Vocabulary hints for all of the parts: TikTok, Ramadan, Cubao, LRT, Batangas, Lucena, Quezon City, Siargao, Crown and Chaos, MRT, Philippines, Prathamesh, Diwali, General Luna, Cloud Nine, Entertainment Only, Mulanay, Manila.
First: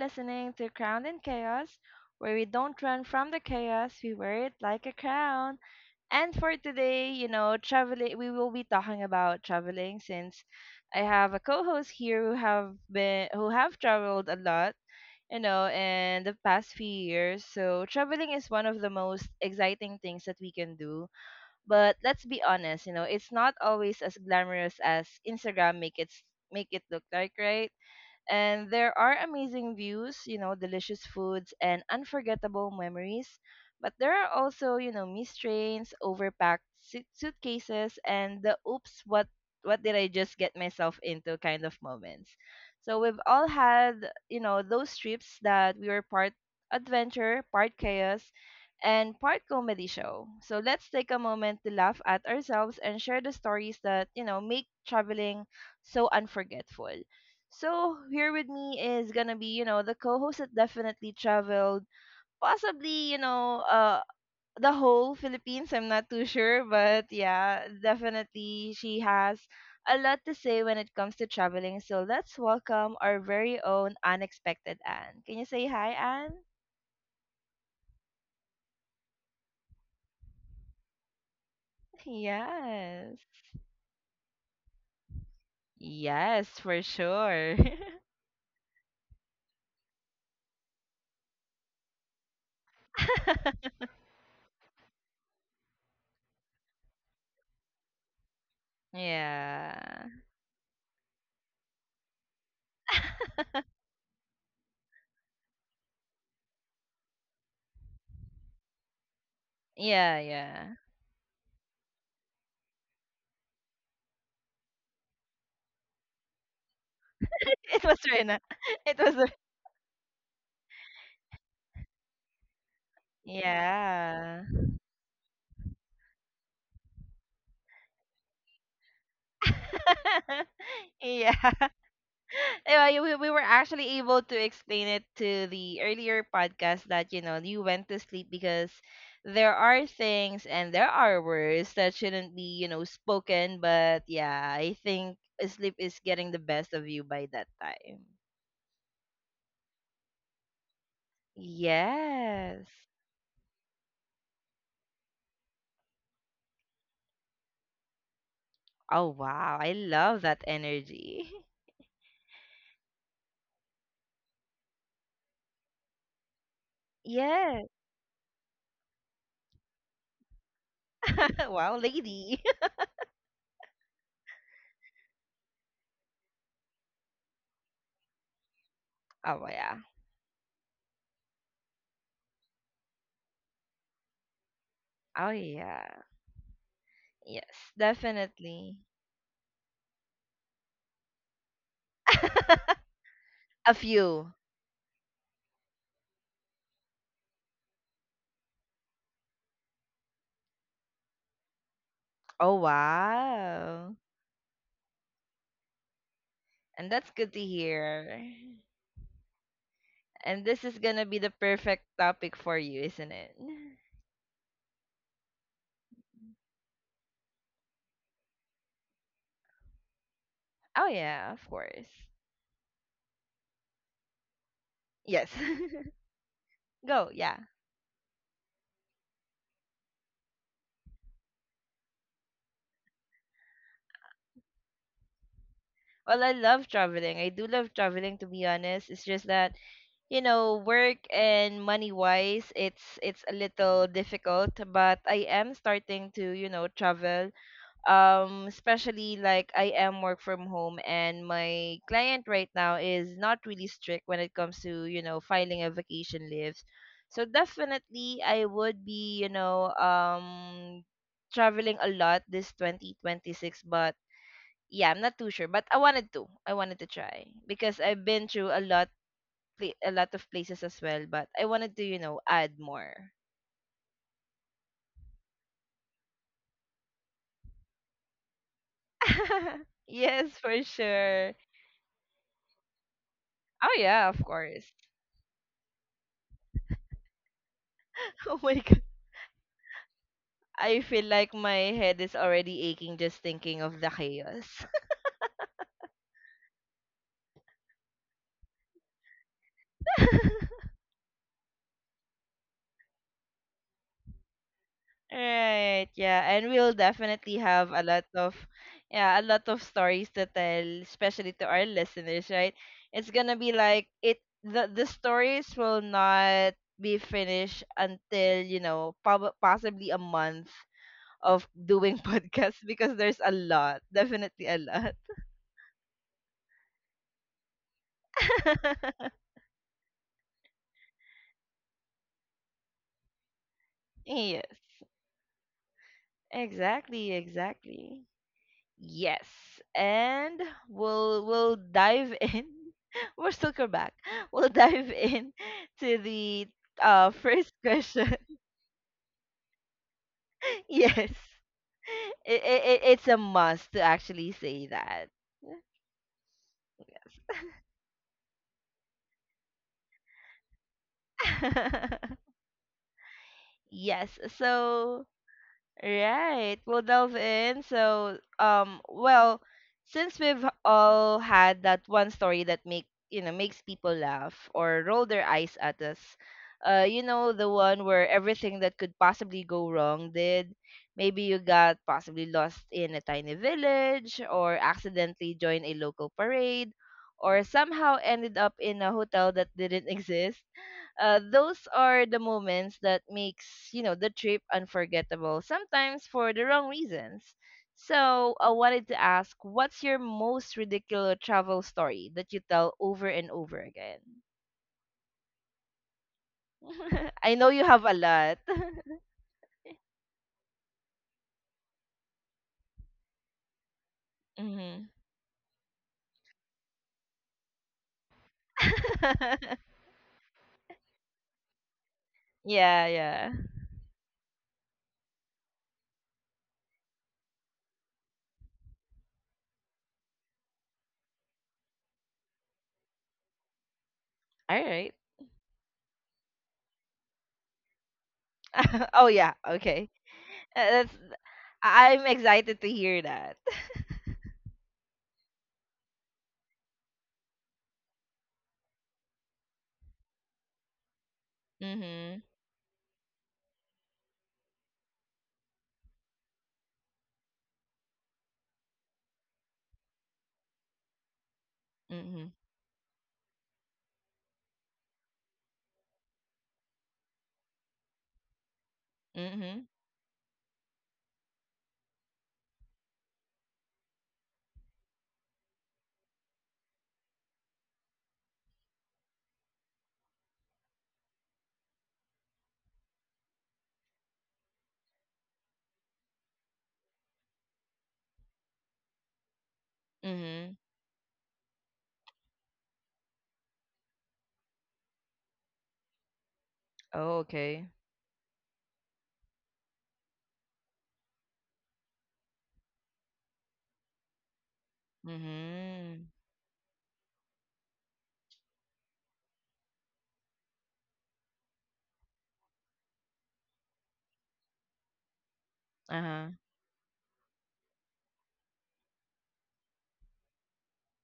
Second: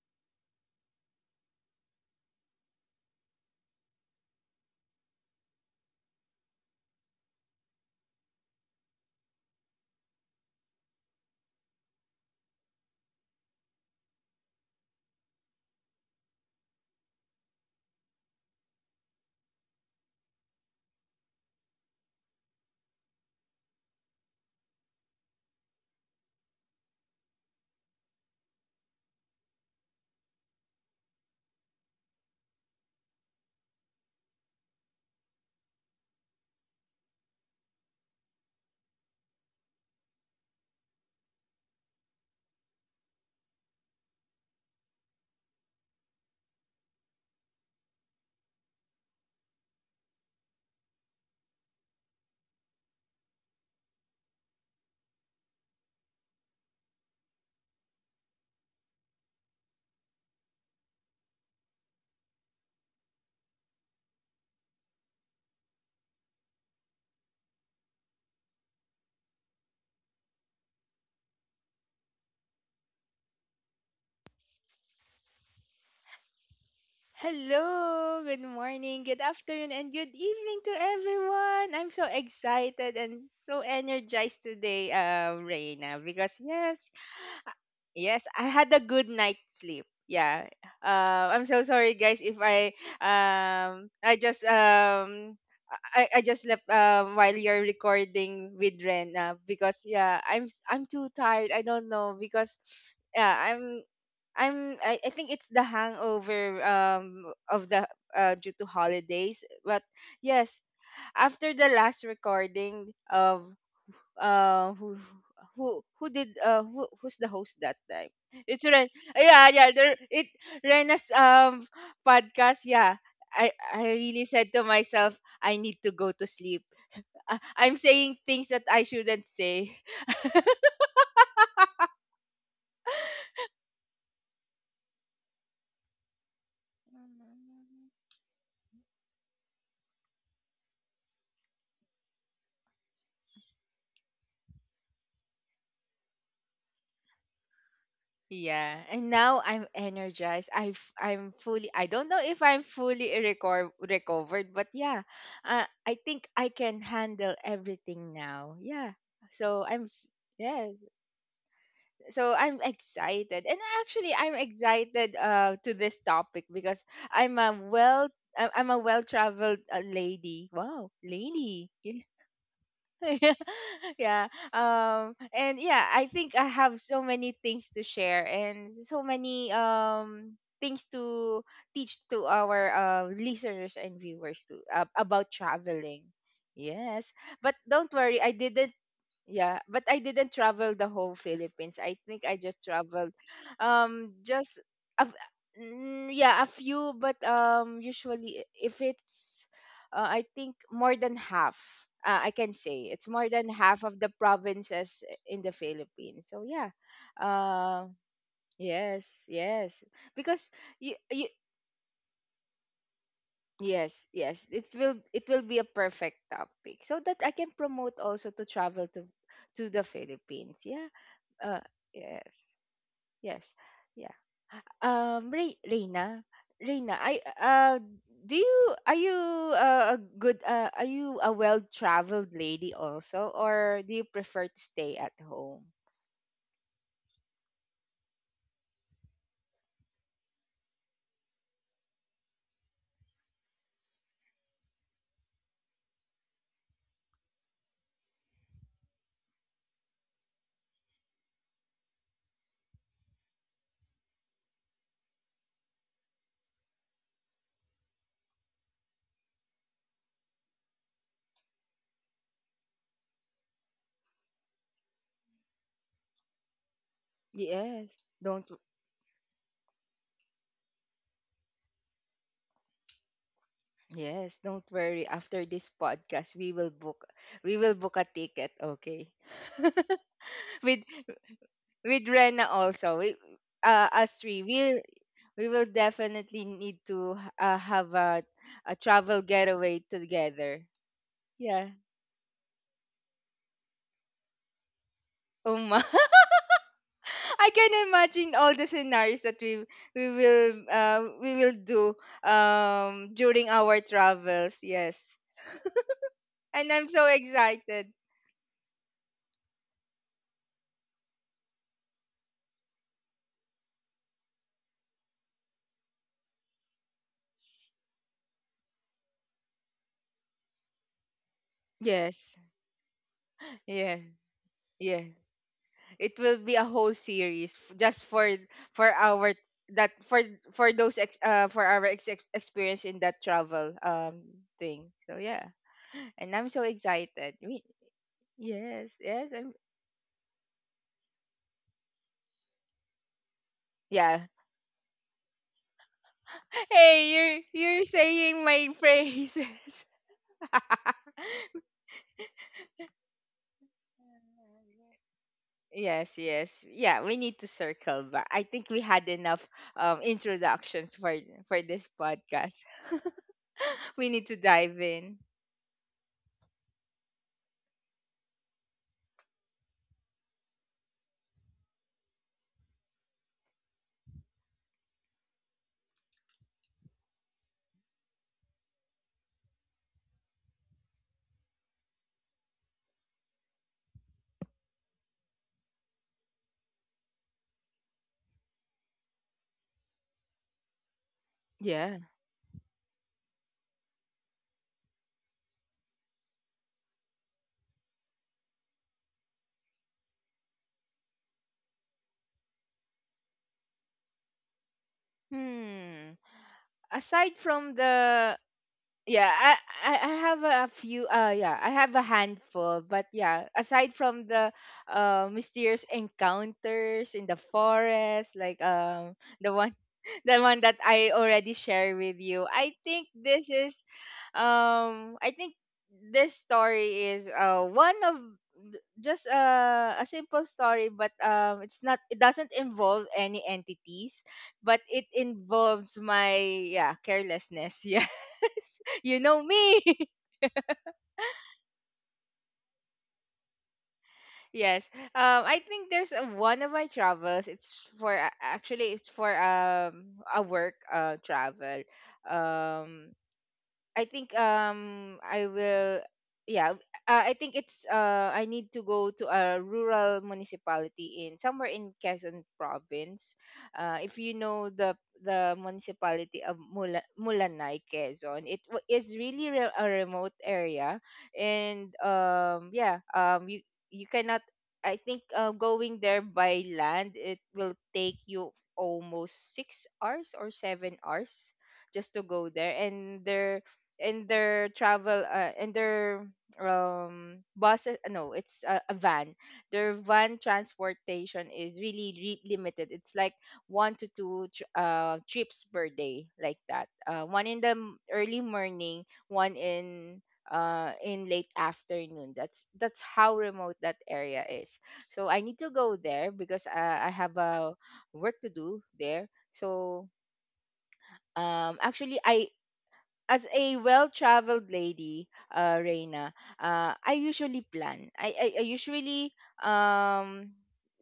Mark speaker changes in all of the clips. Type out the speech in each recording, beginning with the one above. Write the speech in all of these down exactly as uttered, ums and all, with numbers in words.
Speaker 1: listening to Crown and Chaos, where we don't run from the chaos, we wear it like a crown. And for today, you know, traveling, we will be talking about traveling since I have a co-host here who have been who have traveled a lot, you know, in the past few years. So traveling is one of the most exciting things that we can do. But let's be honest, you know, it's not always as glamorous as Instagram make it s- make it look like, right? And there are amazing views, you know, delicious foods, and unforgettable memories. But there are also, you know, missed trains, overpacked suit- suitcases, and the oops, what what did I just get myself into kind of moments. So we've all had, you know, those trips that we were part adventure, part chaos, and part comedy show. So let's take a moment to laugh at ourselves and share the stories that, you know, make traveling so unforgettable. So here with me is gonna be, you know, the co-host that definitely traveled, possibly, you know, uh, the whole Philippines. I'm not too sure, but yeah, definitely she has a lot to say when it comes to traveling. So let's welcome our very own unexpected Anne. Can you say hi, Anne?
Speaker 2: Hello, good morning, good afternoon, and good evening to everyone. I'm so excited
Speaker 1: Yes.
Speaker 2: and so energized today, uh, Reina, because
Speaker 1: Yes, for
Speaker 2: yes,
Speaker 1: sure.
Speaker 2: yes, I had a good night's sleep. Yeah, uh, I'm so sorry, guys, if I um I just um I, I just left um while you're recording with Rena because
Speaker 1: Yeah.
Speaker 2: yeah, I'm I'm too tired. I don't know because yeah, I'm. I'm I, I think it's the hangover um of the uh due to holidays. But
Speaker 1: Yeah,
Speaker 2: yes,
Speaker 1: yeah.
Speaker 2: after the last recording of uh who who who did uh who, who's the host that
Speaker 1: It was
Speaker 2: time?
Speaker 1: Rena.
Speaker 2: It's Ren.
Speaker 1: It was. Re-
Speaker 2: Yeah, yeah, there it Rena's um podcast. Yeah. I I really
Speaker 1: Yeah.
Speaker 2: said to myself I need to go to sleep. Uh, I'm saying things that I shouldn't say.
Speaker 1: Yeah. Uh, we, we were actually able to explain it to the earlier podcast that, you know, you went to sleep because there are things and there are words that shouldn't be, you know, spoken. But yeah, I think sleep is getting the best of you by that time.
Speaker 2: Yeah, and now I'm energized. I f- I'm fully. I don't know if I'm
Speaker 1: Yes.
Speaker 2: fully reco- recovered, but yeah, uh, I think I can handle everything now. Yeah,
Speaker 1: Oh, wow.
Speaker 2: so
Speaker 1: I
Speaker 2: I'm s-
Speaker 1: love that
Speaker 2: yes,
Speaker 1: energy.
Speaker 2: so I'm excited, and actually I'm excited uh to this topic because I'm a
Speaker 1: Yes.
Speaker 2: well I- I'm a well traveled uh, lady. Wow, lady.
Speaker 1: Wow, lady.
Speaker 2: yeah um and yeah, I think I have so many things to share and so
Speaker 1: Oh,
Speaker 2: many
Speaker 1: yeah.
Speaker 2: um things to teach to our uh, listeners and viewers too, uh, about
Speaker 1: Oh, yeah.
Speaker 2: traveling. Yes but
Speaker 1: Yes,
Speaker 2: don't worry I didn't
Speaker 1: definitely.
Speaker 2: Yeah, but I didn't travel the whole Philippines. I think I just traveled
Speaker 1: A
Speaker 2: um
Speaker 1: few.
Speaker 2: just a, f- mm, yeah, a few. But um usually if it's uh, I think more than half. Uh, I
Speaker 1: Oh,
Speaker 2: can say it's more than half
Speaker 1: wow.
Speaker 2: of the provinces in the Philippines. So yeah.
Speaker 1: And that's good to
Speaker 2: Uh
Speaker 1: hear.
Speaker 2: yes, yes.
Speaker 1: And
Speaker 2: Because
Speaker 1: this is
Speaker 2: you,
Speaker 1: gonna be
Speaker 2: you
Speaker 1: the perfect topic for you, isn't it?
Speaker 2: yes, yes. It will, it will be a perfect topic so that I can promote also to travel to to the Philippines.
Speaker 1: Oh,
Speaker 2: Yeah.
Speaker 1: yeah, of
Speaker 2: Uh,
Speaker 1: course.
Speaker 2: yes. Yes. Yeah.
Speaker 1: Yes.
Speaker 2: Um, Re- Reina, Reina,
Speaker 1: Go,
Speaker 2: I,
Speaker 1: yeah.
Speaker 2: uh, do you, are you uh, a good uh, are you a well-traveled lady also, or do you prefer to stay at home?
Speaker 1: Well, I love traveling. I do love traveling, to be honest. It's just that you know work and money wise it's it's a little difficult but I am starting to, you know, travel, um, especially like I am work from home and my client right now is not really strict when it comes to, you know, filing a vacation leaves, so definitely I would be, you know, um, traveling a lot this twenty twenty-six. But yeah, I'm not too sure, but I wanted to I wanted to try because
Speaker 2: Yes.
Speaker 1: I've been through
Speaker 2: Don't
Speaker 1: a
Speaker 2: w-
Speaker 1: lot pla- a lot of places as well, but I wanted to, you know, add more.
Speaker 2: yes, don't worry. After this podcast, we will book we will book a ticket, okay?
Speaker 1: Yes, for
Speaker 2: with
Speaker 1: sure.
Speaker 2: with Rena also. We,
Speaker 1: Oh
Speaker 2: uh,
Speaker 1: yeah,
Speaker 2: us
Speaker 1: of
Speaker 2: three,
Speaker 1: course.
Speaker 2: we we will definitely need to, uh, have a
Speaker 1: Oh my.
Speaker 2: a travel getaway together.
Speaker 1: I feel like my
Speaker 2: Yeah.
Speaker 1: head is already aching just thinking of the chaos.
Speaker 2: Oh my. I can imagine all the scenarios that we we will, uh, we will do um during our travels. Yes.
Speaker 1: Right, yeah, and we'll
Speaker 2: And I'm so
Speaker 1: definitely have a
Speaker 2: excited.
Speaker 1: lot of, yeah, a lot of stories to tell, especially to our listeners, right? It's gonna be like it the the stories will not be finished until, you know, prob- possibly a month of doing
Speaker 2: Yes.
Speaker 1: podcasts because there's a lot,
Speaker 2: Yeah.
Speaker 1: definitely a lot.
Speaker 2: Yeah. It will be a whole series, f- just for for our that for for those ex, uh for our ex- ex- experience in that travel um
Speaker 1: Yes,
Speaker 2: thing. So yeah. And I'm so
Speaker 1: exactly,
Speaker 2: excited. We,
Speaker 1: exactly.
Speaker 2: yes,
Speaker 1: Yes,
Speaker 2: yes, I'm
Speaker 1: and we'll we'll dive in. We're still back.
Speaker 2: yeah.
Speaker 1: We'll dive in to the uh
Speaker 2: Hey,
Speaker 1: first
Speaker 2: you're you're
Speaker 1: question.
Speaker 2: saying my phrases.
Speaker 1: Yes, it, it it- it's a must to actually say that.
Speaker 2: Yes, yes. Yeah, we need to circle back. I think we had enough um introductions for for this podcast. We
Speaker 1: Yes,
Speaker 2: need to dive
Speaker 1: so
Speaker 2: in.
Speaker 1: right. We'll delve in. So, um, well, since we've all had that one story that make you know makes people laugh or roll their eyes at us, uh, you know the one where everything that could possibly go wrong did. Maybe you got possibly lost in a tiny village, or accidentally joined a local parade, or somehow ended up in a hotel that didn't exist. Uh, those
Speaker 2: Yeah.
Speaker 1: are the moments that makes, you know, the trip unforgettable sometimes for the wrong reasons. So I wanted to ask, what's your most ridiculous travel story that you tell over and over again?
Speaker 2: Hmm.
Speaker 1: I
Speaker 2: Aside
Speaker 1: know you
Speaker 2: from
Speaker 1: have
Speaker 2: the
Speaker 1: a lot.
Speaker 2: yeah I, I I have a few. uh yeah I have a handful, but yeah, aside from the
Speaker 1: Hmm.
Speaker 2: uh mysterious encounters in the forest, like um the one the one that I already shared with you, I
Speaker 1: Yeah,
Speaker 2: think
Speaker 1: yeah.
Speaker 2: this is, um I think this story is, uh one of th- just, uh, a simple story, but um it's not, it doesn't involve any entities,
Speaker 1: All
Speaker 2: but
Speaker 1: right.
Speaker 2: it involves my, yeah, carelessness. Yeah,
Speaker 1: Oh
Speaker 2: you
Speaker 1: yeah,
Speaker 2: know me.
Speaker 1: okay. Uh, that's I- I'm excited to hear that.
Speaker 2: Yes. Um, I think there's a, one of my travels. It's for a- actually it's for um a work uh travel.
Speaker 1: Mm-hmm.
Speaker 2: Um, I think um I will yeah uh, I think it's, uh I need to go to a rural municipality in somewhere in
Speaker 1: Mm-hmm.
Speaker 2: Quezon province. Uh, if you know the the municipality of Mula, Mulanay, Quezon, it wa- is really
Speaker 1: Mm-hmm.
Speaker 2: re- a remote area. And um yeah, um you you cannot I think uh, going there by land it will take you almost six hours or seven hours just to go there. And there, in their travel, uh, in their um buses, uh, no, it's a, a van. Their van
Speaker 1: Mm-hmm.
Speaker 2: transportation is really re- limited. It's like one to two tr- uh, trips per day, like that,
Speaker 1: Oh
Speaker 2: uh one in
Speaker 1: okay.
Speaker 2: the m- early morning, one in uh in late afternoon. That's that's how remote that area is. So I need to go
Speaker 1: Mm-hmm.
Speaker 2: there because, uh, I have a work to do there. So um actually I as a well-traveled lady, uh,
Speaker 1: Uh-huh.
Speaker 2: Reina, uh, I usually plan. I, I, I usually, um,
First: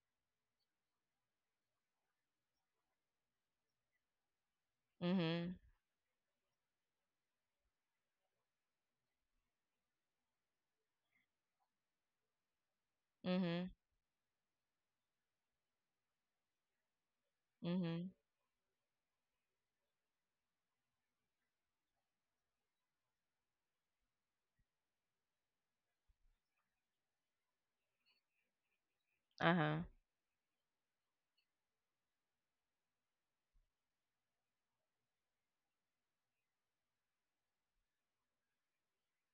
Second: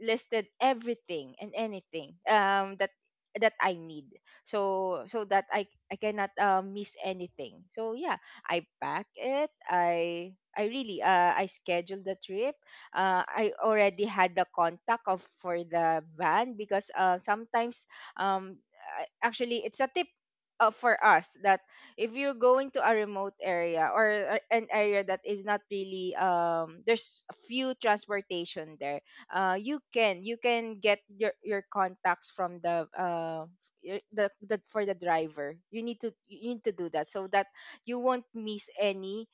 Speaker 2: listed everything and anything, um, that that I need, so so that
Speaker 1: Mhm.
Speaker 2: I I cannot, uh, miss anything. So yeah, I pack it. I I really, uh, I scheduled the trip. Uh, I
Speaker 1: Mhm.
Speaker 2: already had the contact of for the van, because, uh, sometimes,
Speaker 1: Mhm.
Speaker 2: um, I- actually, it's a tip, uh, for us, that if you're going to a remote area, or a- an area that is not really, um there's few transportation there, uh you
Speaker 1: Uh-huh.
Speaker 2: can, you can get your your contacts from the, uh your- the, the for the driver. You need to you need to do that, so that you won't miss any,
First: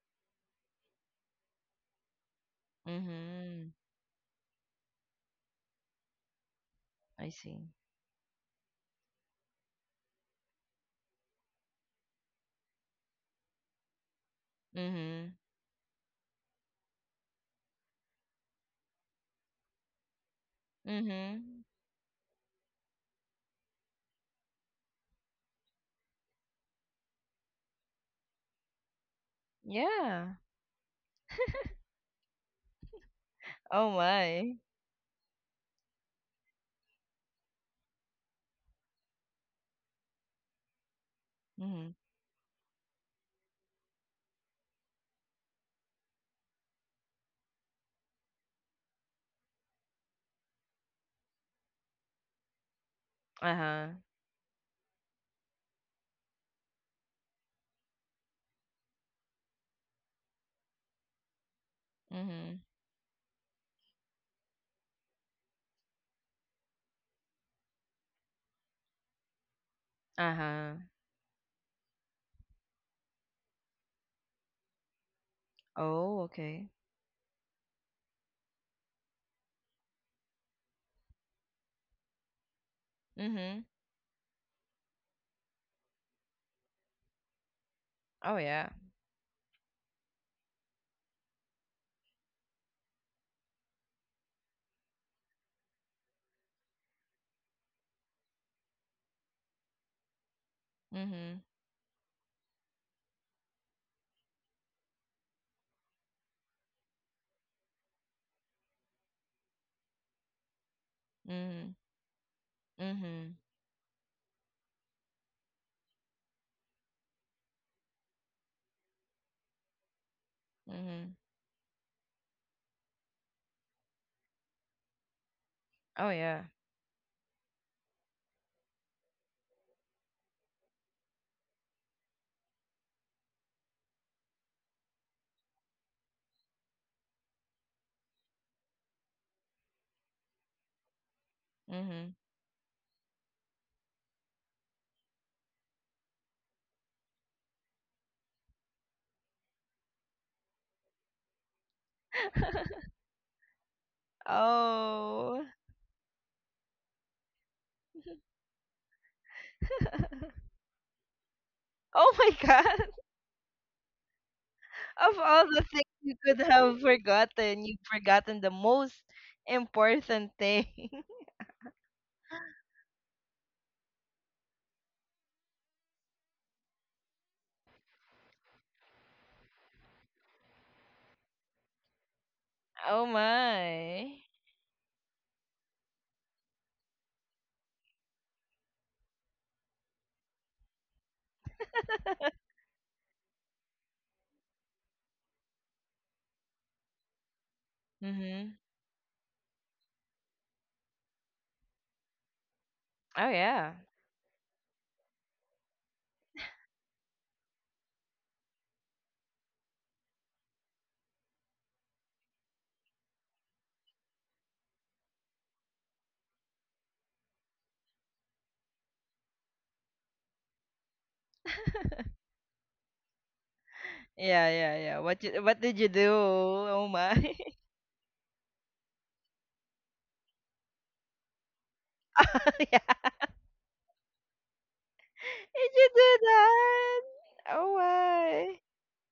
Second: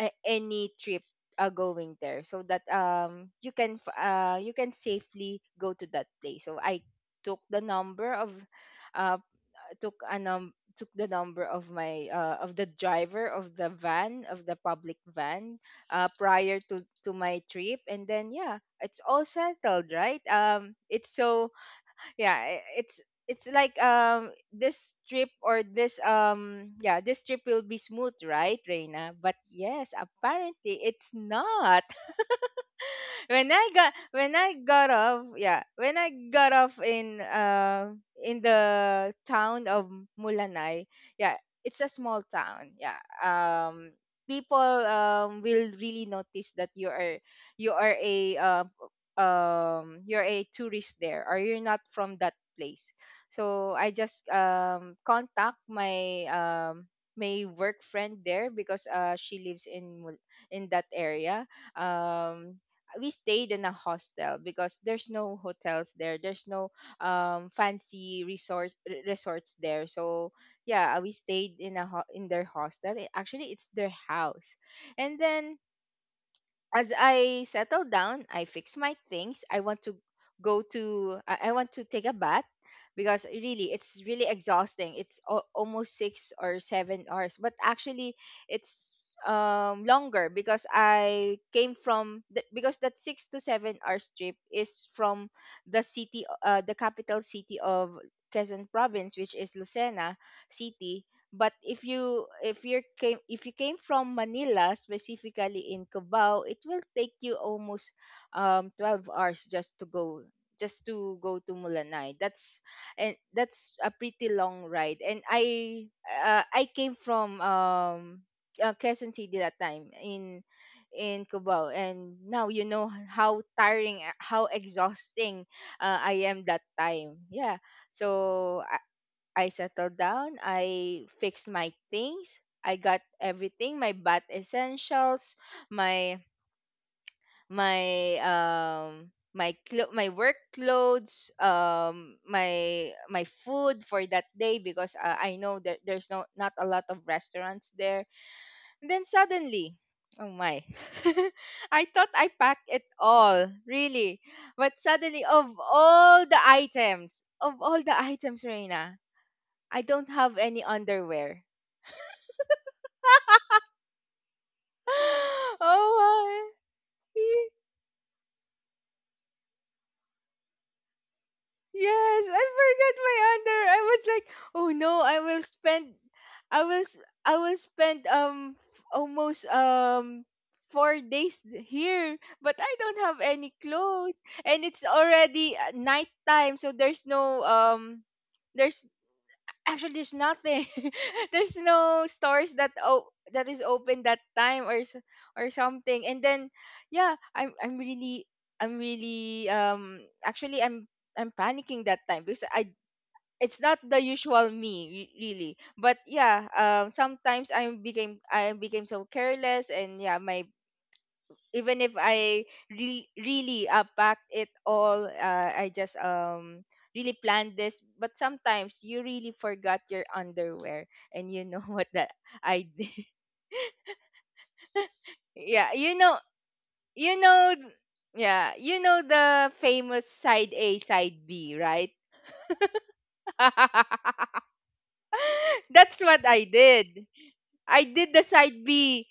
Speaker 2: uh, any trip, uh, going there, so that um you
Speaker 1: Mhm.
Speaker 2: can, f- uh you can safely go to that place. So I
Speaker 1: I
Speaker 2: took the
Speaker 1: see.
Speaker 2: number of uh took a num took the number of my, uh, of the driver of the van, of the public
Speaker 1: Mhm.
Speaker 2: van, uh, prior to to my trip. And then yeah, it's all settled, right? Um it's so
Speaker 1: Mhm.
Speaker 2: yeah, i- it's it's like, um this trip or this um yeah, this trip will be smooth, right, Reina? But yes,
Speaker 1: Yeah.
Speaker 2: apparently, it's not. When I
Speaker 1: Oh
Speaker 2: got when I
Speaker 1: my.
Speaker 2: got off, yeah, when I got off in uh in the town of Mulanay, yeah, it's a
Speaker 1: Mhm.
Speaker 2: small town. Yeah, um, people um will really notice that you are you are a, uh, um you're a tourist there, or you're not from that place. So I
Speaker 1: Uh-huh.
Speaker 2: just um contact my, um my work friend there, because, uh, she lives in Mul- in that area. um
Speaker 1: Mhm.
Speaker 2: we stayed in a hostel because there's no hotels there. There's no um fancy resort r- resorts there. So
Speaker 1: Uh-huh.
Speaker 2: yeah, we stayed in a ho- in their hostel. It- actually, it's their house. And then,
Speaker 1: Oh, okay.
Speaker 2: as I settle down, I fix my things. I want to go to I I want to take a bath, because
Speaker 1: Mhm.
Speaker 2: really, it's really exhausting. It's al- almost six or seven hours, but actually
Speaker 1: Oh yeah.
Speaker 2: it's, um longer, because I came from the, because that six to seven hours trip is from the city, uh the capital city of Quezon province, which is Lucena city.
Speaker 1: Mhm.
Speaker 2: But if you, if you came if you came from Manila, specifically in Cubao, it will take you almost, um twelve hours just to go, just to go to
Speaker 1: Mhm.
Speaker 2: Mulanay. That's And
Speaker 1: Mhm.
Speaker 2: that's a pretty long ride. And I, uh, I came from, um uh, Quezon City that time, in
Speaker 1: Mhm.
Speaker 2: in Cubao, and now you know how tiring, uh, how exhausting, uh,
Speaker 1: Oh
Speaker 2: I am
Speaker 1: yeah.
Speaker 2: that time. Yeah. So I settled down. I fixed my things. I got everything. My bath essentials, my my, um my clo- my work clothes,
Speaker 1: Mhm.
Speaker 2: um my, my food for that day, because, uh, I know that there's no, not a lot of restaurants there. And then suddenly, oh my. I thought I packed it all, really. But suddenly,
Speaker 1: Oh.
Speaker 2: of all the items, of all the items, Reina, I don't have any underwear.
Speaker 1: Oh my God. Of all the things you could
Speaker 2: Oh my.
Speaker 1: have
Speaker 2: Y-
Speaker 1: forgotten, you've forgotten the most important thing.
Speaker 2: Yes, I forgot my under. I was like, oh no, I will spend I will s- I will spend, um f- almost, um four days here, but I don't
Speaker 1: Oh
Speaker 2: have any clothes,
Speaker 1: my.
Speaker 2: and it's already, uh, nighttime, so there's no, um there's." actually, there's nothing. There's no stores that, oh, that is open that time, or, s- or something. And then yeah, i'm i'm really
Speaker 1: Mhm.
Speaker 2: i'm really, um actually i'm i'm panicking that time, because I,
Speaker 1: Oh
Speaker 2: it's
Speaker 1: yeah.
Speaker 2: not the usual me, re- really. But yeah, um sometimes i became i became so careless. And yeah, my, even if I, re- really, uh, packed it all, uh, I just, um really planned this. But sometimes you really forgot your underwear, and you know what that I did.
Speaker 1: Yeah, yeah, yeah. What you, what
Speaker 2: Yeah,
Speaker 1: did you
Speaker 2: you
Speaker 1: do?
Speaker 2: know,
Speaker 1: Oh
Speaker 2: you
Speaker 1: my.
Speaker 2: know, yeah, you know the famous side A, side B, right?
Speaker 1: Yeah. Did you
Speaker 2: That's
Speaker 1: do
Speaker 2: what I
Speaker 1: that?
Speaker 2: did.
Speaker 1: Oh
Speaker 2: I did the
Speaker 1: my.
Speaker 2: side B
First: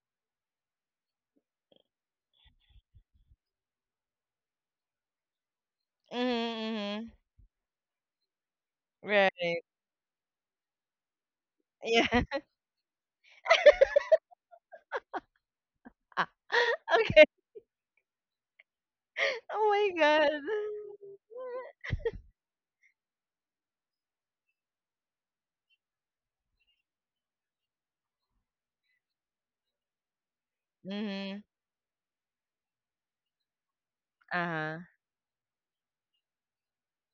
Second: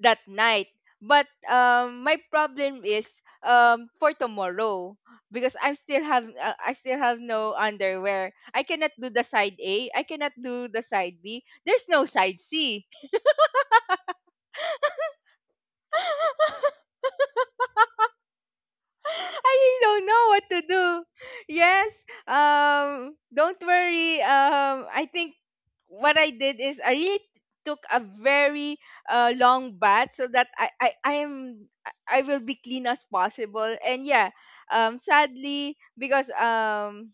Speaker 2: that night. But, um, my problem is, um, for tomorrow, because I still have, uh, I still
Speaker 1: Mhm.
Speaker 2: have no underwear. I cannot
Speaker 1: Mm-hmm.
Speaker 2: do the side
Speaker 1: Right.
Speaker 2: A. I cannot do the side B. There's
Speaker 1: Yeah.
Speaker 2: no side C.
Speaker 1: Okay.
Speaker 2: I
Speaker 1: Oh
Speaker 2: really
Speaker 1: my
Speaker 2: don't know
Speaker 1: god.
Speaker 2: what to do. Yes. Um. Don't worry. Um. I think what I did is, I really took a very, uh, long bath, so that I I I
Speaker 1: Mhm.
Speaker 2: am I I will be clean as possible. And yeah.
Speaker 1: Uh-huh.
Speaker 2: Um. Sadly, because, um.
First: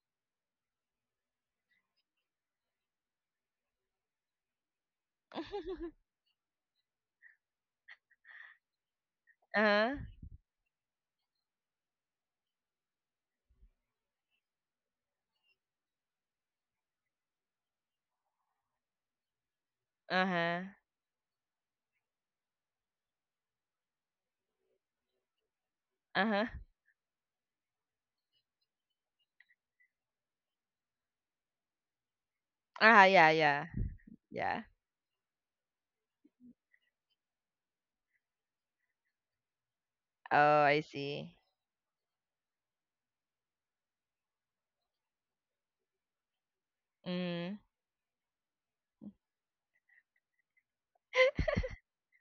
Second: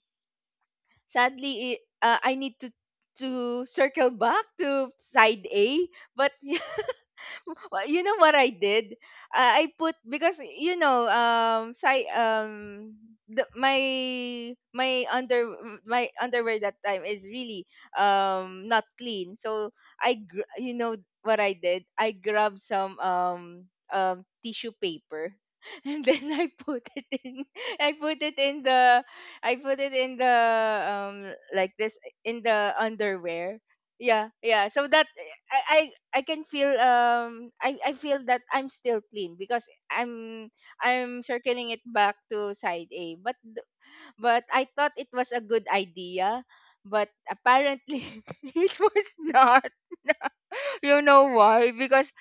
Speaker 2: Sadly, it, uh, I need to to circle back to side A, but well, you know what I did? Uh, I
Speaker 1: Uh-huh.
Speaker 2: put because you know um si- um the, my my under my underwear that time is really um not clean. So I gr-
Speaker 1: Uh-huh.
Speaker 2: you know what I did? I grabbed some um um tissue paper and then
Speaker 1: Uh-huh.
Speaker 2: I put it in I put it in the I put it in the um like this in the
Speaker 1: Uh-huh. Yeah,
Speaker 2: underwear.
Speaker 1: yeah.
Speaker 2: Yeah,
Speaker 1: Yeah.
Speaker 2: yeah. So that I, I I can feel um I I feel that I'm still clean because
Speaker 1: Oh,
Speaker 2: I'm
Speaker 1: I
Speaker 2: I'm
Speaker 1: see.
Speaker 2: circling it back to side A. But th- but I thought it was a good idea, but
Speaker 1: Mhm.
Speaker 2: apparently it was not. You know why? Because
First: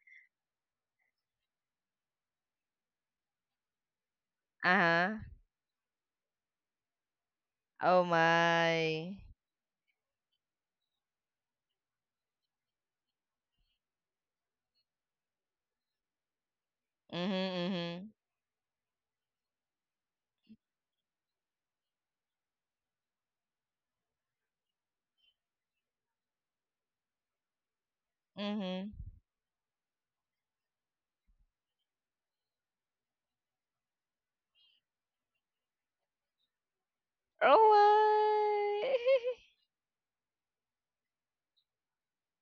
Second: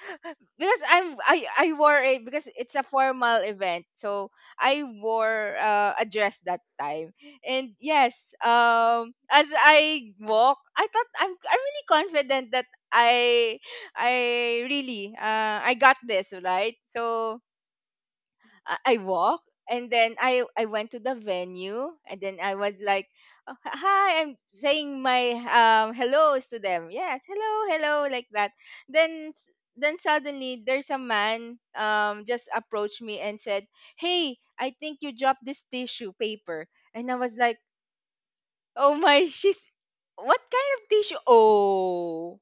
Speaker 2: because I'm I I wore a because it's a formal event, so I
Speaker 1: Uh-huh.
Speaker 2: wore uh, a dress that time. And
Speaker 1: Oh
Speaker 2: yes, um,
Speaker 1: my.
Speaker 2: as I walk, I thought I'm I'm really confident that I I really uh I got this right. So
Speaker 1: Mhm. Mhm.
Speaker 2: I I walk and then I I went to the venue and then I was like, "Oh, h- "Hi," I'm saying my um hellos to them. Yes, hello, hello, like that.
Speaker 1: Mm-hmm.
Speaker 2: Then s- then suddenly there's a man um just approached me and said, "Hey, I think you dropped this tissue paper." And I was like,
Speaker 1: Oh
Speaker 2: "Oh my, she's what kind of tissue? Oh."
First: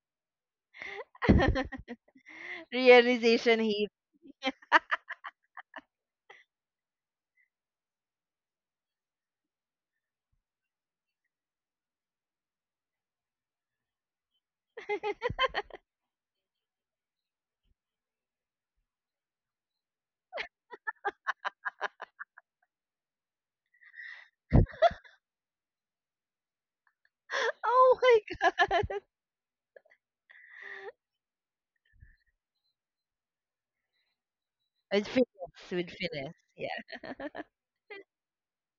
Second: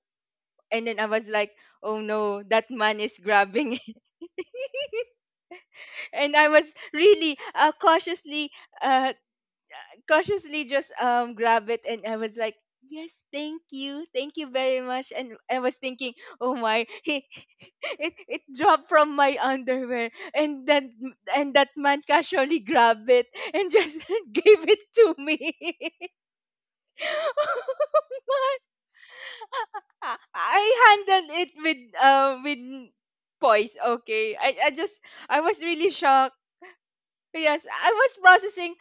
Speaker 2: And then I was like,
Speaker 1: my
Speaker 2: "Oh no, that man is
Speaker 1: realization
Speaker 2: grabbing it."
Speaker 1: heat.
Speaker 2: And I was really uh, cautiously uh, cautiously just um grab it and I was like, yes, thank you. Thank you very much. And I was thinking, oh my, he, it it dropped from my underwear. And then and that man casually grabbed it and just gave it to me. Oh
Speaker 1: Oh my
Speaker 2: my.
Speaker 1: god.
Speaker 2: I I handled it with uh with poise, okay. I, I just
Speaker 1: With
Speaker 2: I was
Speaker 1: finesse,
Speaker 2: really
Speaker 1: with
Speaker 2: shocked.
Speaker 1: finesse. Yeah.
Speaker 2: Yes, I was processing.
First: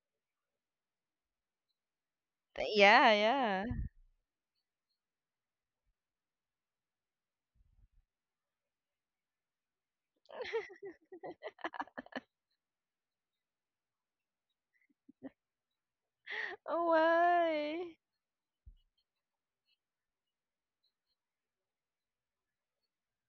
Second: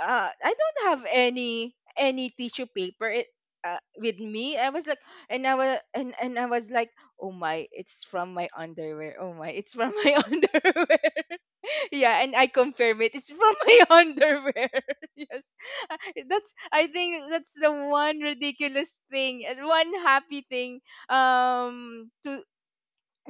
Speaker 2: Uh, I don't have any any tissue
Speaker 1: Th-
Speaker 2: paper
Speaker 1: Yeah,
Speaker 2: it,
Speaker 1: yeah.
Speaker 2: uh, with me. I was like, and I was and, and I was like, oh my, it's from my underwear. Oh my, it's from my underwear. Yeah, and I confirm it. It's from my underwear. Yes. Uh, that's. I
Speaker 1: Oh
Speaker 2: think that's the
Speaker 1: my.
Speaker 2: one ridiculous thing and one happy thing. Um, to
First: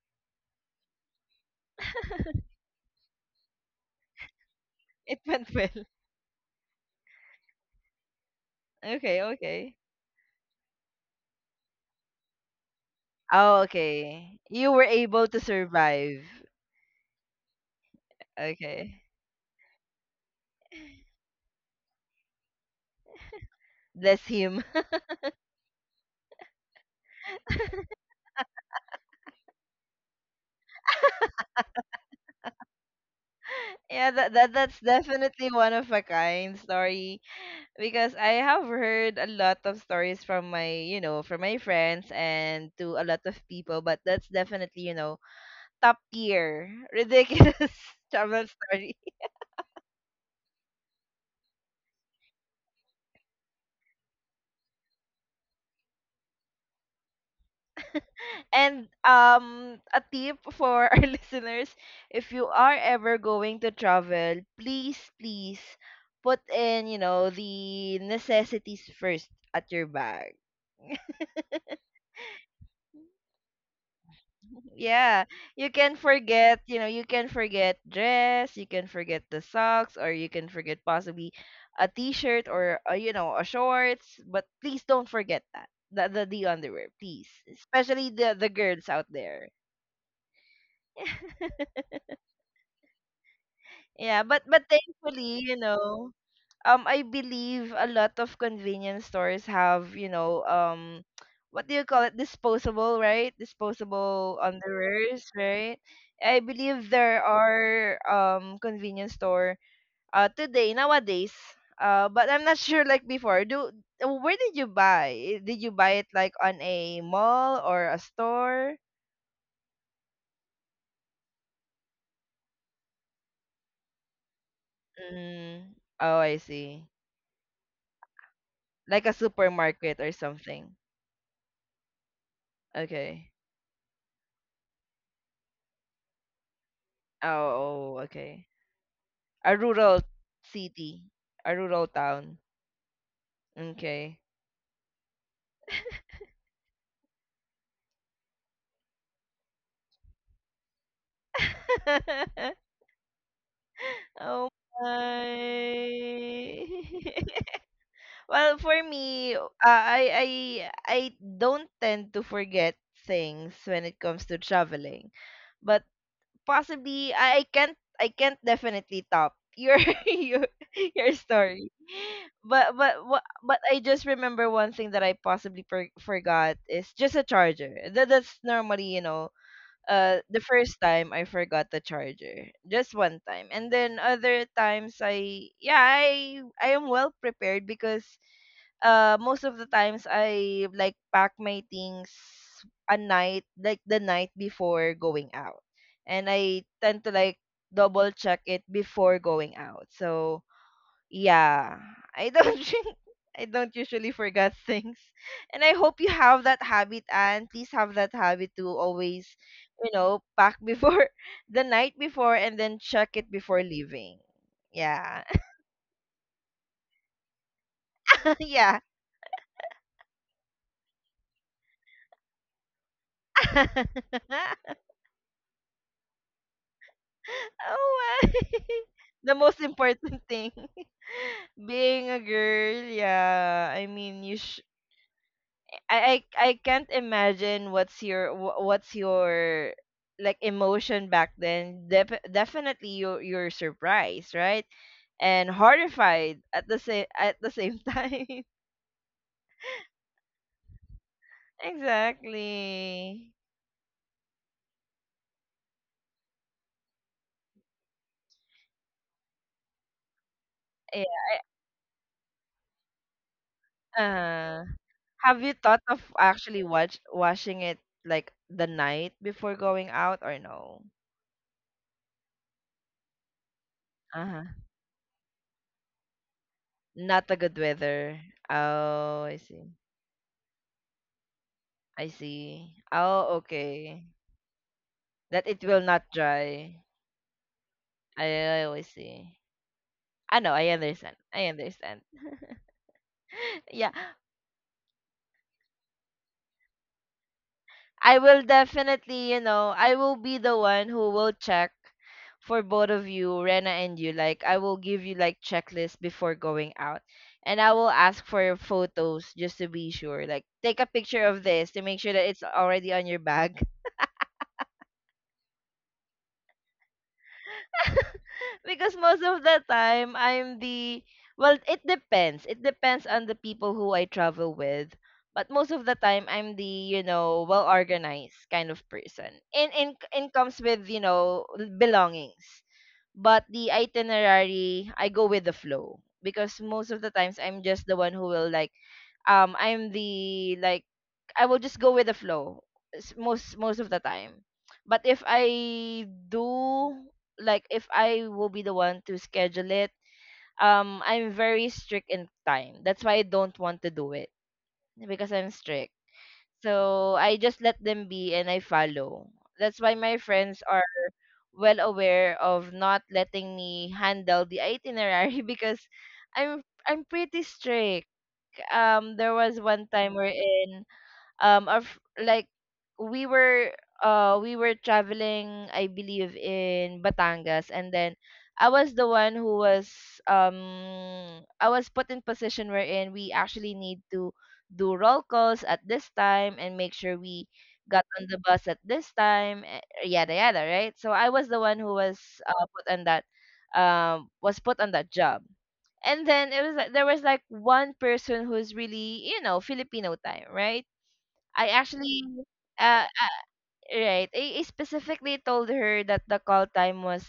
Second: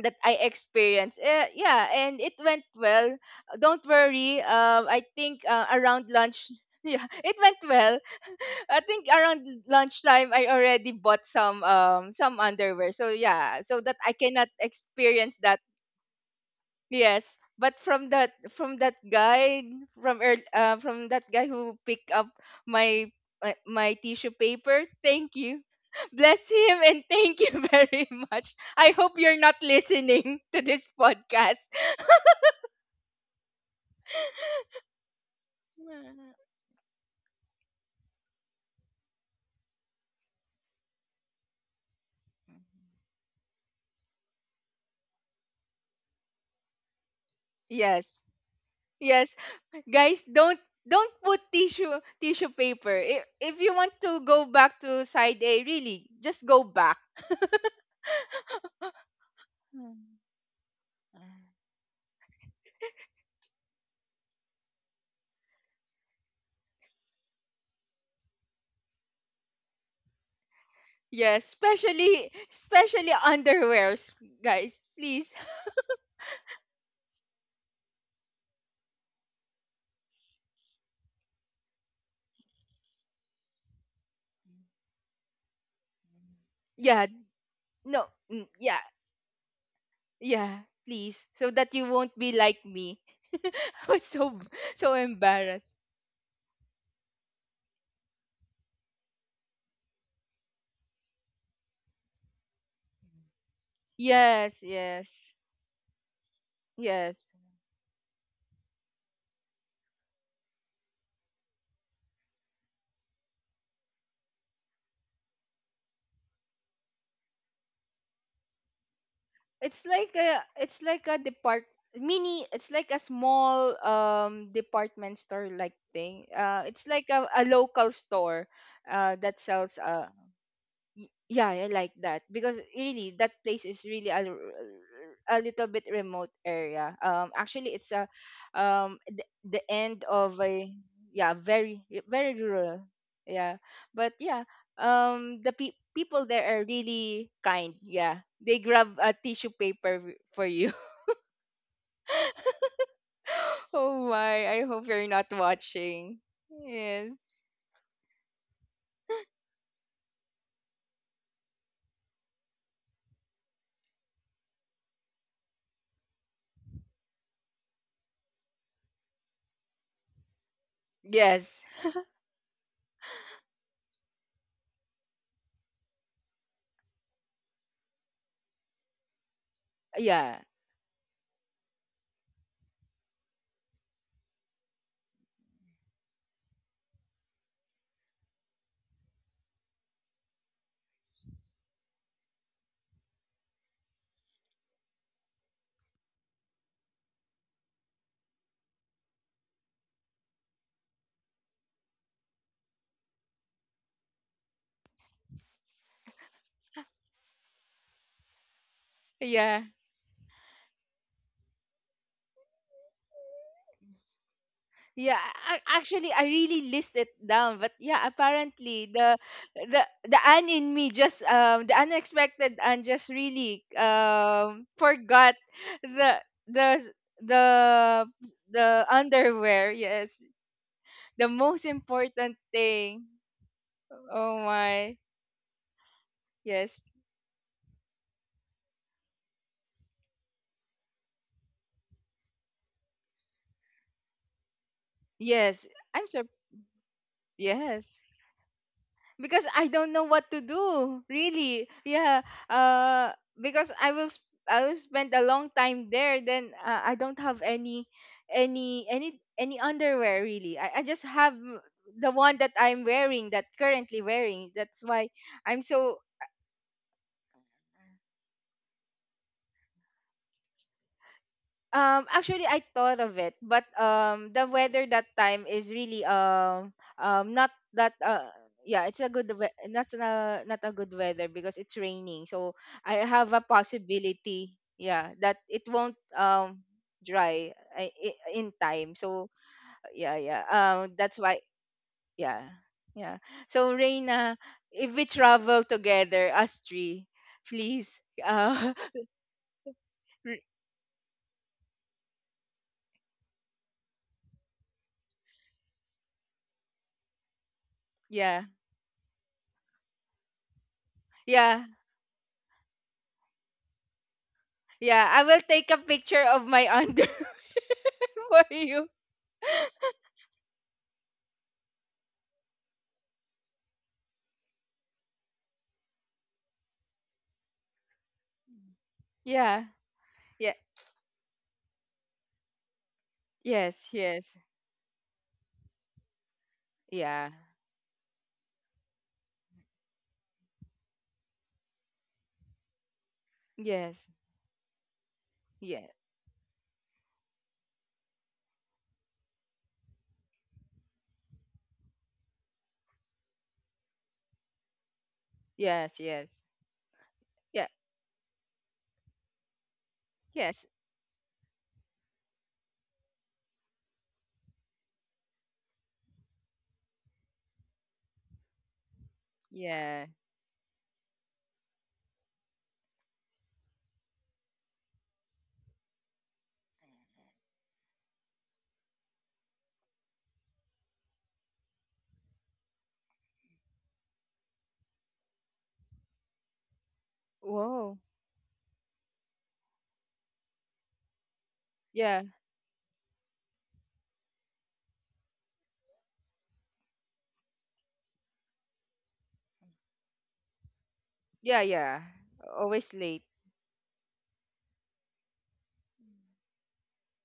Speaker 2: That I experienced. Eh, yeah, and it went well. Don't worry. Um, I
Speaker 1: It
Speaker 2: think
Speaker 1: went
Speaker 2: uh,
Speaker 1: well.
Speaker 2: around lunch. Yeah, it went well. I think
Speaker 1: Okay,
Speaker 2: around
Speaker 1: okay.
Speaker 2: lunchtime I already bought some um some underwear. So
Speaker 1: Oh,
Speaker 2: yeah, so that I
Speaker 1: okay.
Speaker 2: cannot
Speaker 1: You were able
Speaker 2: experience
Speaker 1: to
Speaker 2: that.
Speaker 1: survive.
Speaker 2: Yes, but from that from that
Speaker 1: Okay.
Speaker 2: guy from ear uh, from that guy who picked up my my, my
Speaker 1: Bless
Speaker 2: tissue
Speaker 1: him.
Speaker 2: paper, thank you. Bless him and thank you very much. I hope you're not listening to this podcast.
Speaker 1: Yeah, that, that that's definitely one of a
Speaker 2: Mm.
Speaker 1: kind story. Because I have heard a lot of stories from my, you know, from my friends and to a lot of people, but that's definitely, you know, top tier ridiculous
Speaker 2: Yes.
Speaker 1: travel story.
Speaker 2: Yes. Guys, don't don't put tissue tissue paper. If, if you want to go back to side A, really, just go back.
Speaker 1: And um a
Speaker 2: Mm.
Speaker 1: tip for our listeners, if you are ever going to travel, please please put in, you know, the necessities first at your bag.
Speaker 2: Yes, especially especially underwears, guys.
Speaker 1: Yeah,
Speaker 2: Please.
Speaker 1: you can forget, you know, you can forget dress, you can forget the socks, or you can forget possibly a t-shirt or a, you know, a shorts, but please don't forget that. The, the the underwear,
Speaker 2: Yeah,
Speaker 1: please. Especially
Speaker 2: no.
Speaker 1: the
Speaker 2: Mm,
Speaker 1: the
Speaker 2: yeah.
Speaker 1: girls out there.
Speaker 2: Yeah, please. So that you won't be like me. I was
Speaker 1: Yeah,
Speaker 2: so
Speaker 1: but
Speaker 2: b-
Speaker 1: but
Speaker 2: So
Speaker 1: thankfully, you
Speaker 2: embarrassed.
Speaker 1: know, um, I believe a lot of convenience stores have, you know, um, what do you call it? Disposable, right? Disposable
Speaker 2: Yes,
Speaker 1: underwears,
Speaker 2: yes.
Speaker 1: right? I believe there
Speaker 2: Yes.
Speaker 1: are um convenience store uh today nowadays. Uh, but I'm not sure like before. Do uh, where did you buy? Eh, did you buy it like on a mall or a store?
Speaker 2: It's like a it's like a depart mini it's like a small um department store like
Speaker 1: Mm. Oh,
Speaker 2: thing.
Speaker 1: I
Speaker 2: Uh it's
Speaker 1: see.
Speaker 2: like a, a local store
Speaker 1: Like a
Speaker 2: uh that sells
Speaker 1: supermarket
Speaker 2: uh,
Speaker 1: or something.
Speaker 2: y- yeah, I like that because really that
Speaker 1: Okay.
Speaker 2: place is really a, l- a little bit remote area. Um, actually, it's
Speaker 1: Oh, oh,
Speaker 2: a
Speaker 1: okay.
Speaker 2: um the,
Speaker 1: A
Speaker 2: the
Speaker 1: rural
Speaker 2: end of a
Speaker 1: city,
Speaker 2: yeah
Speaker 1: a
Speaker 2: very
Speaker 1: rural
Speaker 2: very
Speaker 1: town.
Speaker 2: rural. Yeah, but
Speaker 1: Okay.
Speaker 2: yeah, um the pe- people there are really kind. Yeah, they grab a tissue paper w- for you. Oh my!
Speaker 1: Oh
Speaker 2: I hope you're not watching. Yes.
Speaker 1: my. Well, for me, uh, I I I don't tend to forget things when it comes to traveling, but possibly I I can't I can't definitely top your your your
Speaker 2: Yes.
Speaker 1: story. But but wha- but I just remember one thing that I possibly per- forgot is just a charger. That that's normally, you know, uh,
Speaker 2: Yeah.
Speaker 1: the first time I forgot the charger. Just one time. And then other times I, yeah, I I am well prepared because uh most of the times I like pack my things a night like the night before going out. And I tend to like double check it before going out. So yeah. I don't drink. I don't usually forget things. And I hope you have that habit and please have that habit to always,
Speaker 2: Yeah.
Speaker 1: you know, pack before the night before and then check it before leaving.
Speaker 2: Yeah,
Speaker 1: Yeah.
Speaker 2: I, I- actually, I really list it down, but yeah,
Speaker 1: Yeah.
Speaker 2: apparently the the the Anne in me just um the unexpected and just really um forgot the the
Speaker 1: Oh
Speaker 2: the
Speaker 1: my.
Speaker 2: the
Speaker 1: The most
Speaker 2: underwear. Yes,
Speaker 1: important thing.
Speaker 2: the most
Speaker 1: Being a
Speaker 2: important
Speaker 1: girl,
Speaker 2: thing.
Speaker 1: yeah. I mean, you
Speaker 2: Oh my,
Speaker 1: I I, I can't
Speaker 2: yes,
Speaker 1: imagine what's your wh- what's your like emotion back then. Def- definitely you're you're surprised, right? And
Speaker 2: yes. I'm sur
Speaker 1: horrified at the same at the same
Speaker 2: Yes.
Speaker 1: time.
Speaker 2: Because I don't know what to do. Really, yeah. Uh,
Speaker 1: Exactly.
Speaker 2: because I will sp- I will spend a long time there. Then uh, I don't have any any any any underwear really. I, I
Speaker 1: Yeah.
Speaker 2: just have the one that I'm wearing that currently wearing.
Speaker 1: Uh,
Speaker 2: That's why
Speaker 1: have you
Speaker 2: I'm
Speaker 1: thought
Speaker 2: so.
Speaker 1: of actually watch watching it like the night before going out or no?
Speaker 2: Um, actually, I thought of it, but um, the
Speaker 1: Uh-huh.
Speaker 2: weather that time is really um
Speaker 1: Not
Speaker 2: um
Speaker 1: a
Speaker 2: not
Speaker 1: good
Speaker 2: that
Speaker 1: weather.
Speaker 2: uh yeah, it's a
Speaker 1: Oh,
Speaker 2: good
Speaker 1: I
Speaker 2: we-
Speaker 1: see.
Speaker 2: not a, not a good weather because it's
Speaker 1: I
Speaker 2: raining. So
Speaker 1: see.
Speaker 2: I have
Speaker 1: Oh,
Speaker 2: a
Speaker 1: okay.
Speaker 2: possibility, yeah, that
Speaker 1: That it
Speaker 2: it
Speaker 1: will
Speaker 2: won't
Speaker 1: not
Speaker 2: um
Speaker 1: dry.
Speaker 2: dry uh, i- in
Speaker 1: I always
Speaker 2: time.
Speaker 1: see.
Speaker 2: So yeah,
Speaker 1: I
Speaker 2: yeah.
Speaker 1: know, I
Speaker 2: Um,
Speaker 1: understand.
Speaker 2: that's why
Speaker 1: I understand.
Speaker 2: yeah, yeah. So
Speaker 1: Yeah.
Speaker 2: Reina, if we travel together, us three, please,
Speaker 1: I will
Speaker 2: uh,
Speaker 1: definitely, you know, I will be
Speaker 2: re-
Speaker 1: the one who will check for both of you, Rena and you. Like I will give you like checklist before going out. And I will ask for
Speaker 2: yeah,
Speaker 1: your photos just to be sure. Like take a picture of
Speaker 2: yeah.
Speaker 1: this to make sure that it's already on your bag.
Speaker 2: Yeah, I will take a picture of my underwear for you.
Speaker 1: Because most of the time, I'm the well, it depends. It depends on the people who I travel with. But most of the time, I'm the, you know, well organized kind of person,
Speaker 2: Yeah.
Speaker 1: and in in
Speaker 2: Yeah.
Speaker 1: comes with, you know, belongings. But the
Speaker 2: Yes. Yes.
Speaker 1: itinerary, I go with the flow because most of the
Speaker 2: Yeah.
Speaker 1: times I'm just the one who will like um I'm the like I will just go with the flow s- most most of the
Speaker 2: Yes.
Speaker 1: time. But if
Speaker 2: Yeah.
Speaker 1: I do like if I will be the one to schedule it, um I'm very strict in time. That's why I don't want to do it because I'm strict.
Speaker 2: Yes. Yes.
Speaker 1: So I just
Speaker 2: Yeah.
Speaker 1: let them be and I follow. That's why my friends
Speaker 2: Yes.
Speaker 1: are well aware of not letting me handle the itinerary because I'm I'm pretty strict. Um there was one
Speaker 2: Yeah.
Speaker 1: time we're in um our, f- like we were uh we were traveling, I believe, in Batangas, and then I was the one who was um I was put in position wherein we actually need to do roll calls at this time and make sure we
Speaker 2: Whoa.
Speaker 1: got on the bus at this time, eh, yada yada, right? So I was the one who was
Speaker 2: Yeah.
Speaker 1: uh, put on that um was put on that job. And then it was like there was like one person who's really, you know, Filipino time, right?
Speaker 2: Yeah.
Speaker 1: I
Speaker 2: Yeah.
Speaker 1: actually,
Speaker 2: Always
Speaker 1: uh,
Speaker 2: late.
Speaker 1: uh, right. I, I specifically told her that the call time was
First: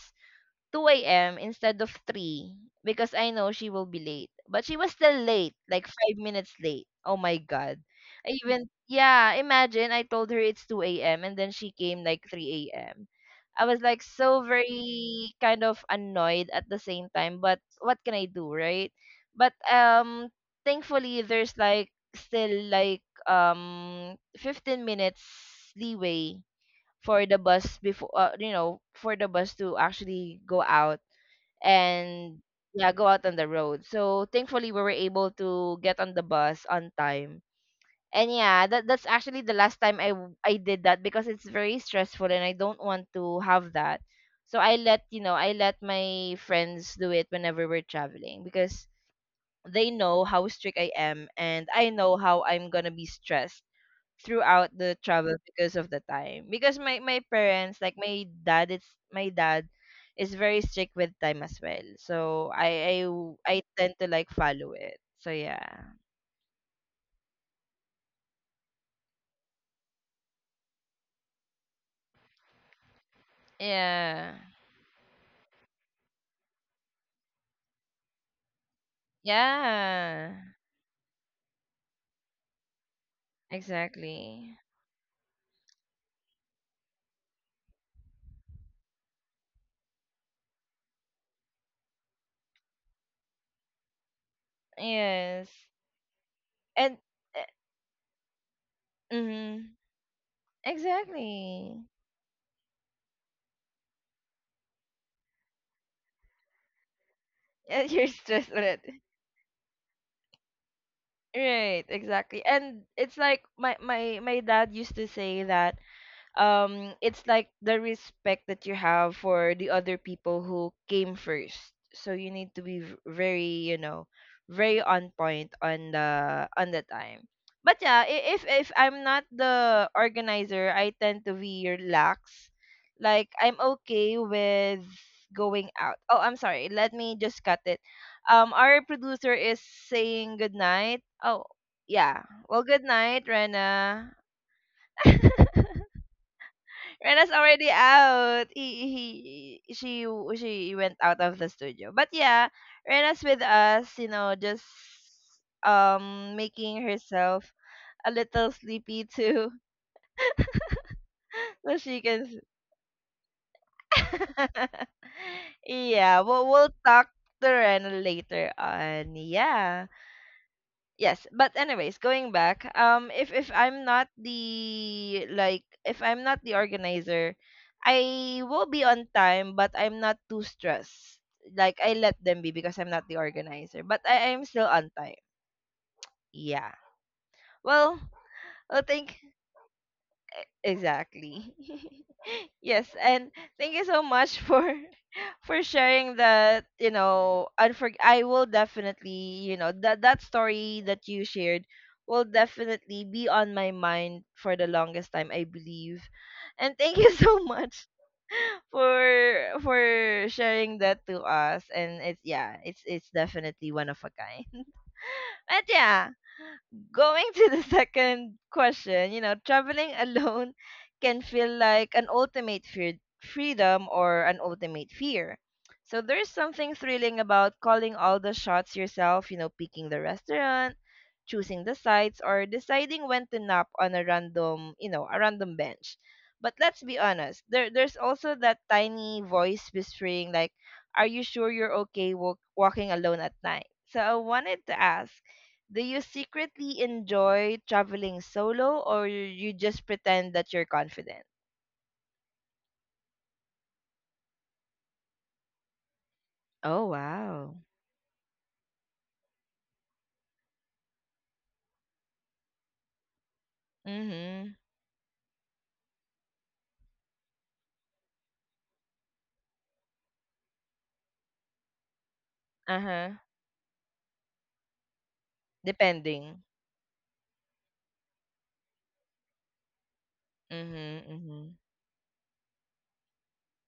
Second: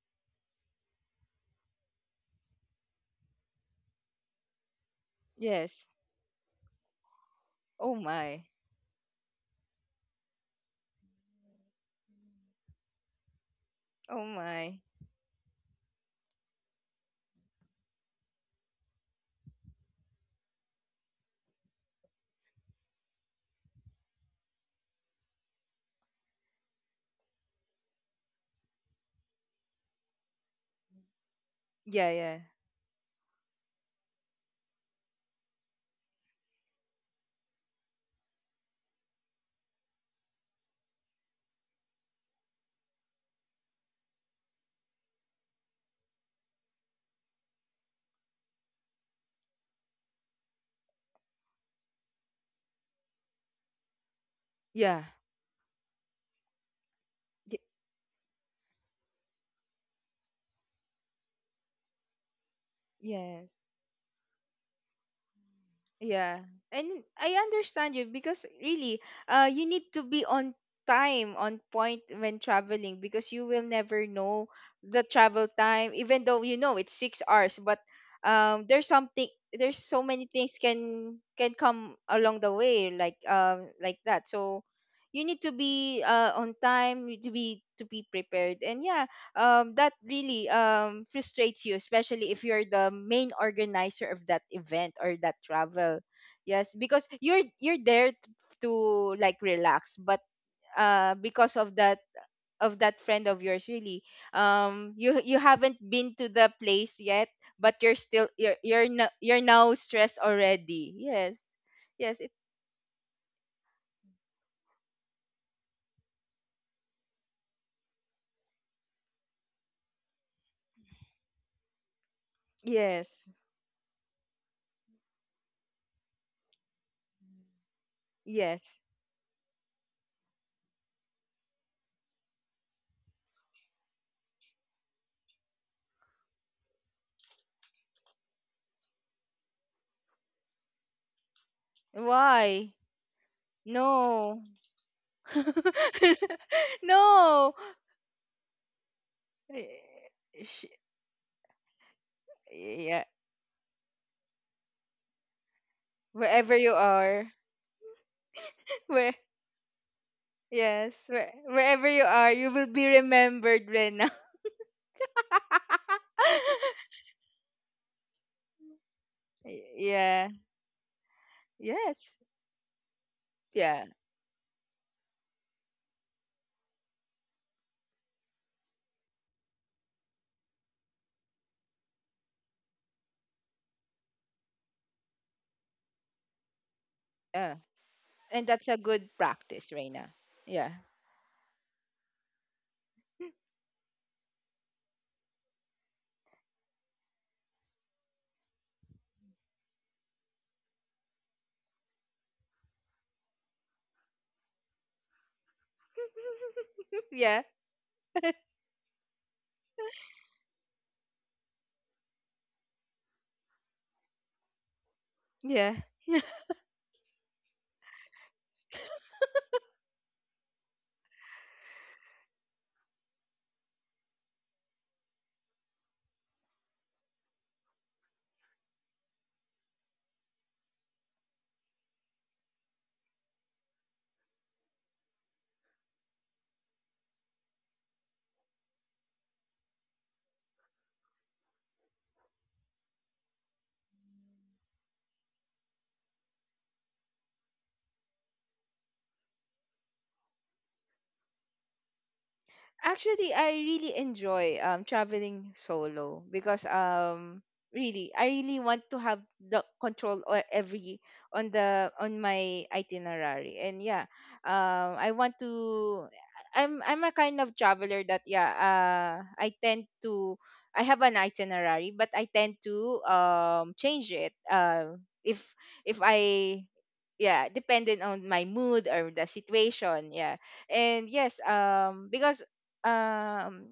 Speaker 1: two a m instead of three because I know she will be late. But she was still late,
Speaker 2: Yes.
Speaker 1: like five minutes late. Oh my god.
Speaker 2: Oh
Speaker 1: I
Speaker 2: my.
Speaker 1: even, yeah, imagine, I told her it's two a m and then she came like three a m. I was like
Speaker 2: Oh
Speaker 1: so
Speaker 2: my.
Speaker 1: very kind of annoyed at the same time, but what can I do, right? But um thankfully there's like still like um fifteen minutes leeway for the bus before, uh, you know, for the bus to actually go out
Speaker 2: Yeah. Yeah.
Speaker 1: and yeah go out on the road, so thankfully we were able to get on the bus on time. And yeah, that that's actually the last time i w- i did that because it's very stressful and I don't want to have that. So I let, you know, I let my friends do it whenever we're traveling because they know how strict I am and I know how I'm gonna be stressed throughout the
Speaker 2: Yeah.
Speaker 1: travel because of the time. Because my my
Speaker 2: Y-
Speaker 1: parents, like my dad, it's my dad is very strict with time as well. So I I w-
Speaker 2: yes.
Speaker 1: I tend to like follow it. So yeah.
Speaker 2: Yeah. And I understand you because really, uh, you need to be on time, on point when traveling because you will never
Speaker 1: Yeah.
Speaker 2: know the travel time, even though you know it's six hours, but um there's something there's so many
Speaker 1: Yeah.
Speaker 2: things can can come along the way like um like that.
Speaker 1: Exactly.
Speaker 2: So you need to be uh on time, you need to be to be prepared. And yeah, um that really um frustrates you especially if you're the main organizer of that event or that
Speaker 1: Yes.
Speaker 2: travel. Yes,
Speaker 1: And
Speaker 2: because you're you're there t- to like
Speaker 1: mm
Speaker 2: relax but uh because of
Speaker 1: exactly.
Speaker 2: that of that friend of yours really um you you haven't been to the place yet but
Speaker 1: Yeah,
Speaker 2: you're
Speaker 1: you're
Speaker 2: still
Speaker 1: stressed
Speaker 2: you're you're
Speaker 1: already.
Speaker 2: no, you're now stressed already. Yes.
Speaker 1: Right,
Speaker 2: Yes, it,
Speaker 1: exactly. And it's like my my my dad used to say that um it's like the respect that you have for the other people who came first, so you need to be v-
Speaker 2: yes,
Speaker 1: very, you know, very on point on the on the time. But yeah, i- if if
Speaker 2: yes.
Speaker 1: I'm not the organizer, I tend to be relaxed, like I'm okay with going out. Oh, I'm sorry, let me just cut it. Um our producer is saying good night. Oh, yeah. Well,
Speaker 2: Why?
Speaker 1: good night, Rena.
Speaker 2: No.
Speaker 1: Rena's
Speaker 2: No.
Speaker 1: already out. He, he she
Speaker 2: Y-. Sh-.
Speaker 1: she went out of the studio. But yeah,
Speaker 2: Yeah.
Speaker 1: Rena's with us, you know, just um
Speaker 2: Wherever you
Speaker 1: making
Speaker 2: are.
Speaker 1: herself a little sleepy
Speaker 2: Where
Speaker 1: too.
Speaker 2: yes, where,
Speaker 1: So
Speaker 2: wherever you
Speaker 1: she can
Speaker 2: are,
Speaker 1: s-
Speaker 2: you will be remembered, Rena.
Speaker 1: Yeah, we'll we'll talk to Rena later on.
Speaker 2: Y-
Speaker 1: Yeah.
Speaker 2: yeah.
Speaker 1: Yes, but anyways,
Speaker 2: Yes.
Speaker 1: going back, um, if if
Speaker 2: Yeah.
Speaker 1: I'm not the like if I'm not the organizer, I will be on time, but I'm not too stressed. Like I let them be because I'm not the organizer, but I am still on time. Yeah.
Speaker 2: Yeah.
Speaker 1: Well,
Speaker 2: And that's a
Speaker 1: I
Speaker 2: good
Speaker 1: think.
Speaker 2: practice, Reina. Yeah.
Speaker 1: Exactly. Yes, and thank you so much for for sharing that, you know, unfor- I will definitely, you know, that that story that you shared will definitely be on my mind for the longest time, I believe. And thank you
Speaker 2: Yeah.
Speaker 1: so much for for sharing that to us. And it's yeah, it's it's definitely one of a kind. But
Speaker 2: Yeah.
Speaker 1: yeah,
Speaker 2: Yeah.
Speaker 1: going to the second question, you know, traveling alone can feel like an ultimate fear, freedom or an ultimate fear. So there's something thrilling about calling all the shots yourself, you know, picking the restaurant, choosing the sites, or deciding when to nap on a random, you know, a random bench. But let's be honest, there there's also that tiny voice whispering like, "Are you sure you're okay walk, walking alone at night?" So I wanted to ask, do you secretly enjoy traveling solo or you just pretend that you're confident?
Speaker 2: Actually, I really enjoy um traveling solo because
Speaker 1: Oh,
Speaker 2: um
Speaker 1: wow.
Speaker 2: really I really want to have the control o- every on the on my itinerary and yeah
Speaker 1: Mm-hmm.
Speaker 2: um I want to I'm I'm a kind of traveler that yeah uh I tend to I have an itinerary but I tend to
Speaker 1: Uh-huh.
Speaker 2: um change it, uh, if if
Speaker 1: Depending.
Speaker 2: I yeah dependent on my mood or the situation yeah. And
Speaker 1: Mm-hmm.
Speaker 2: yes,
Speaker 1: Mm-hmm.
Speaker 2: um because um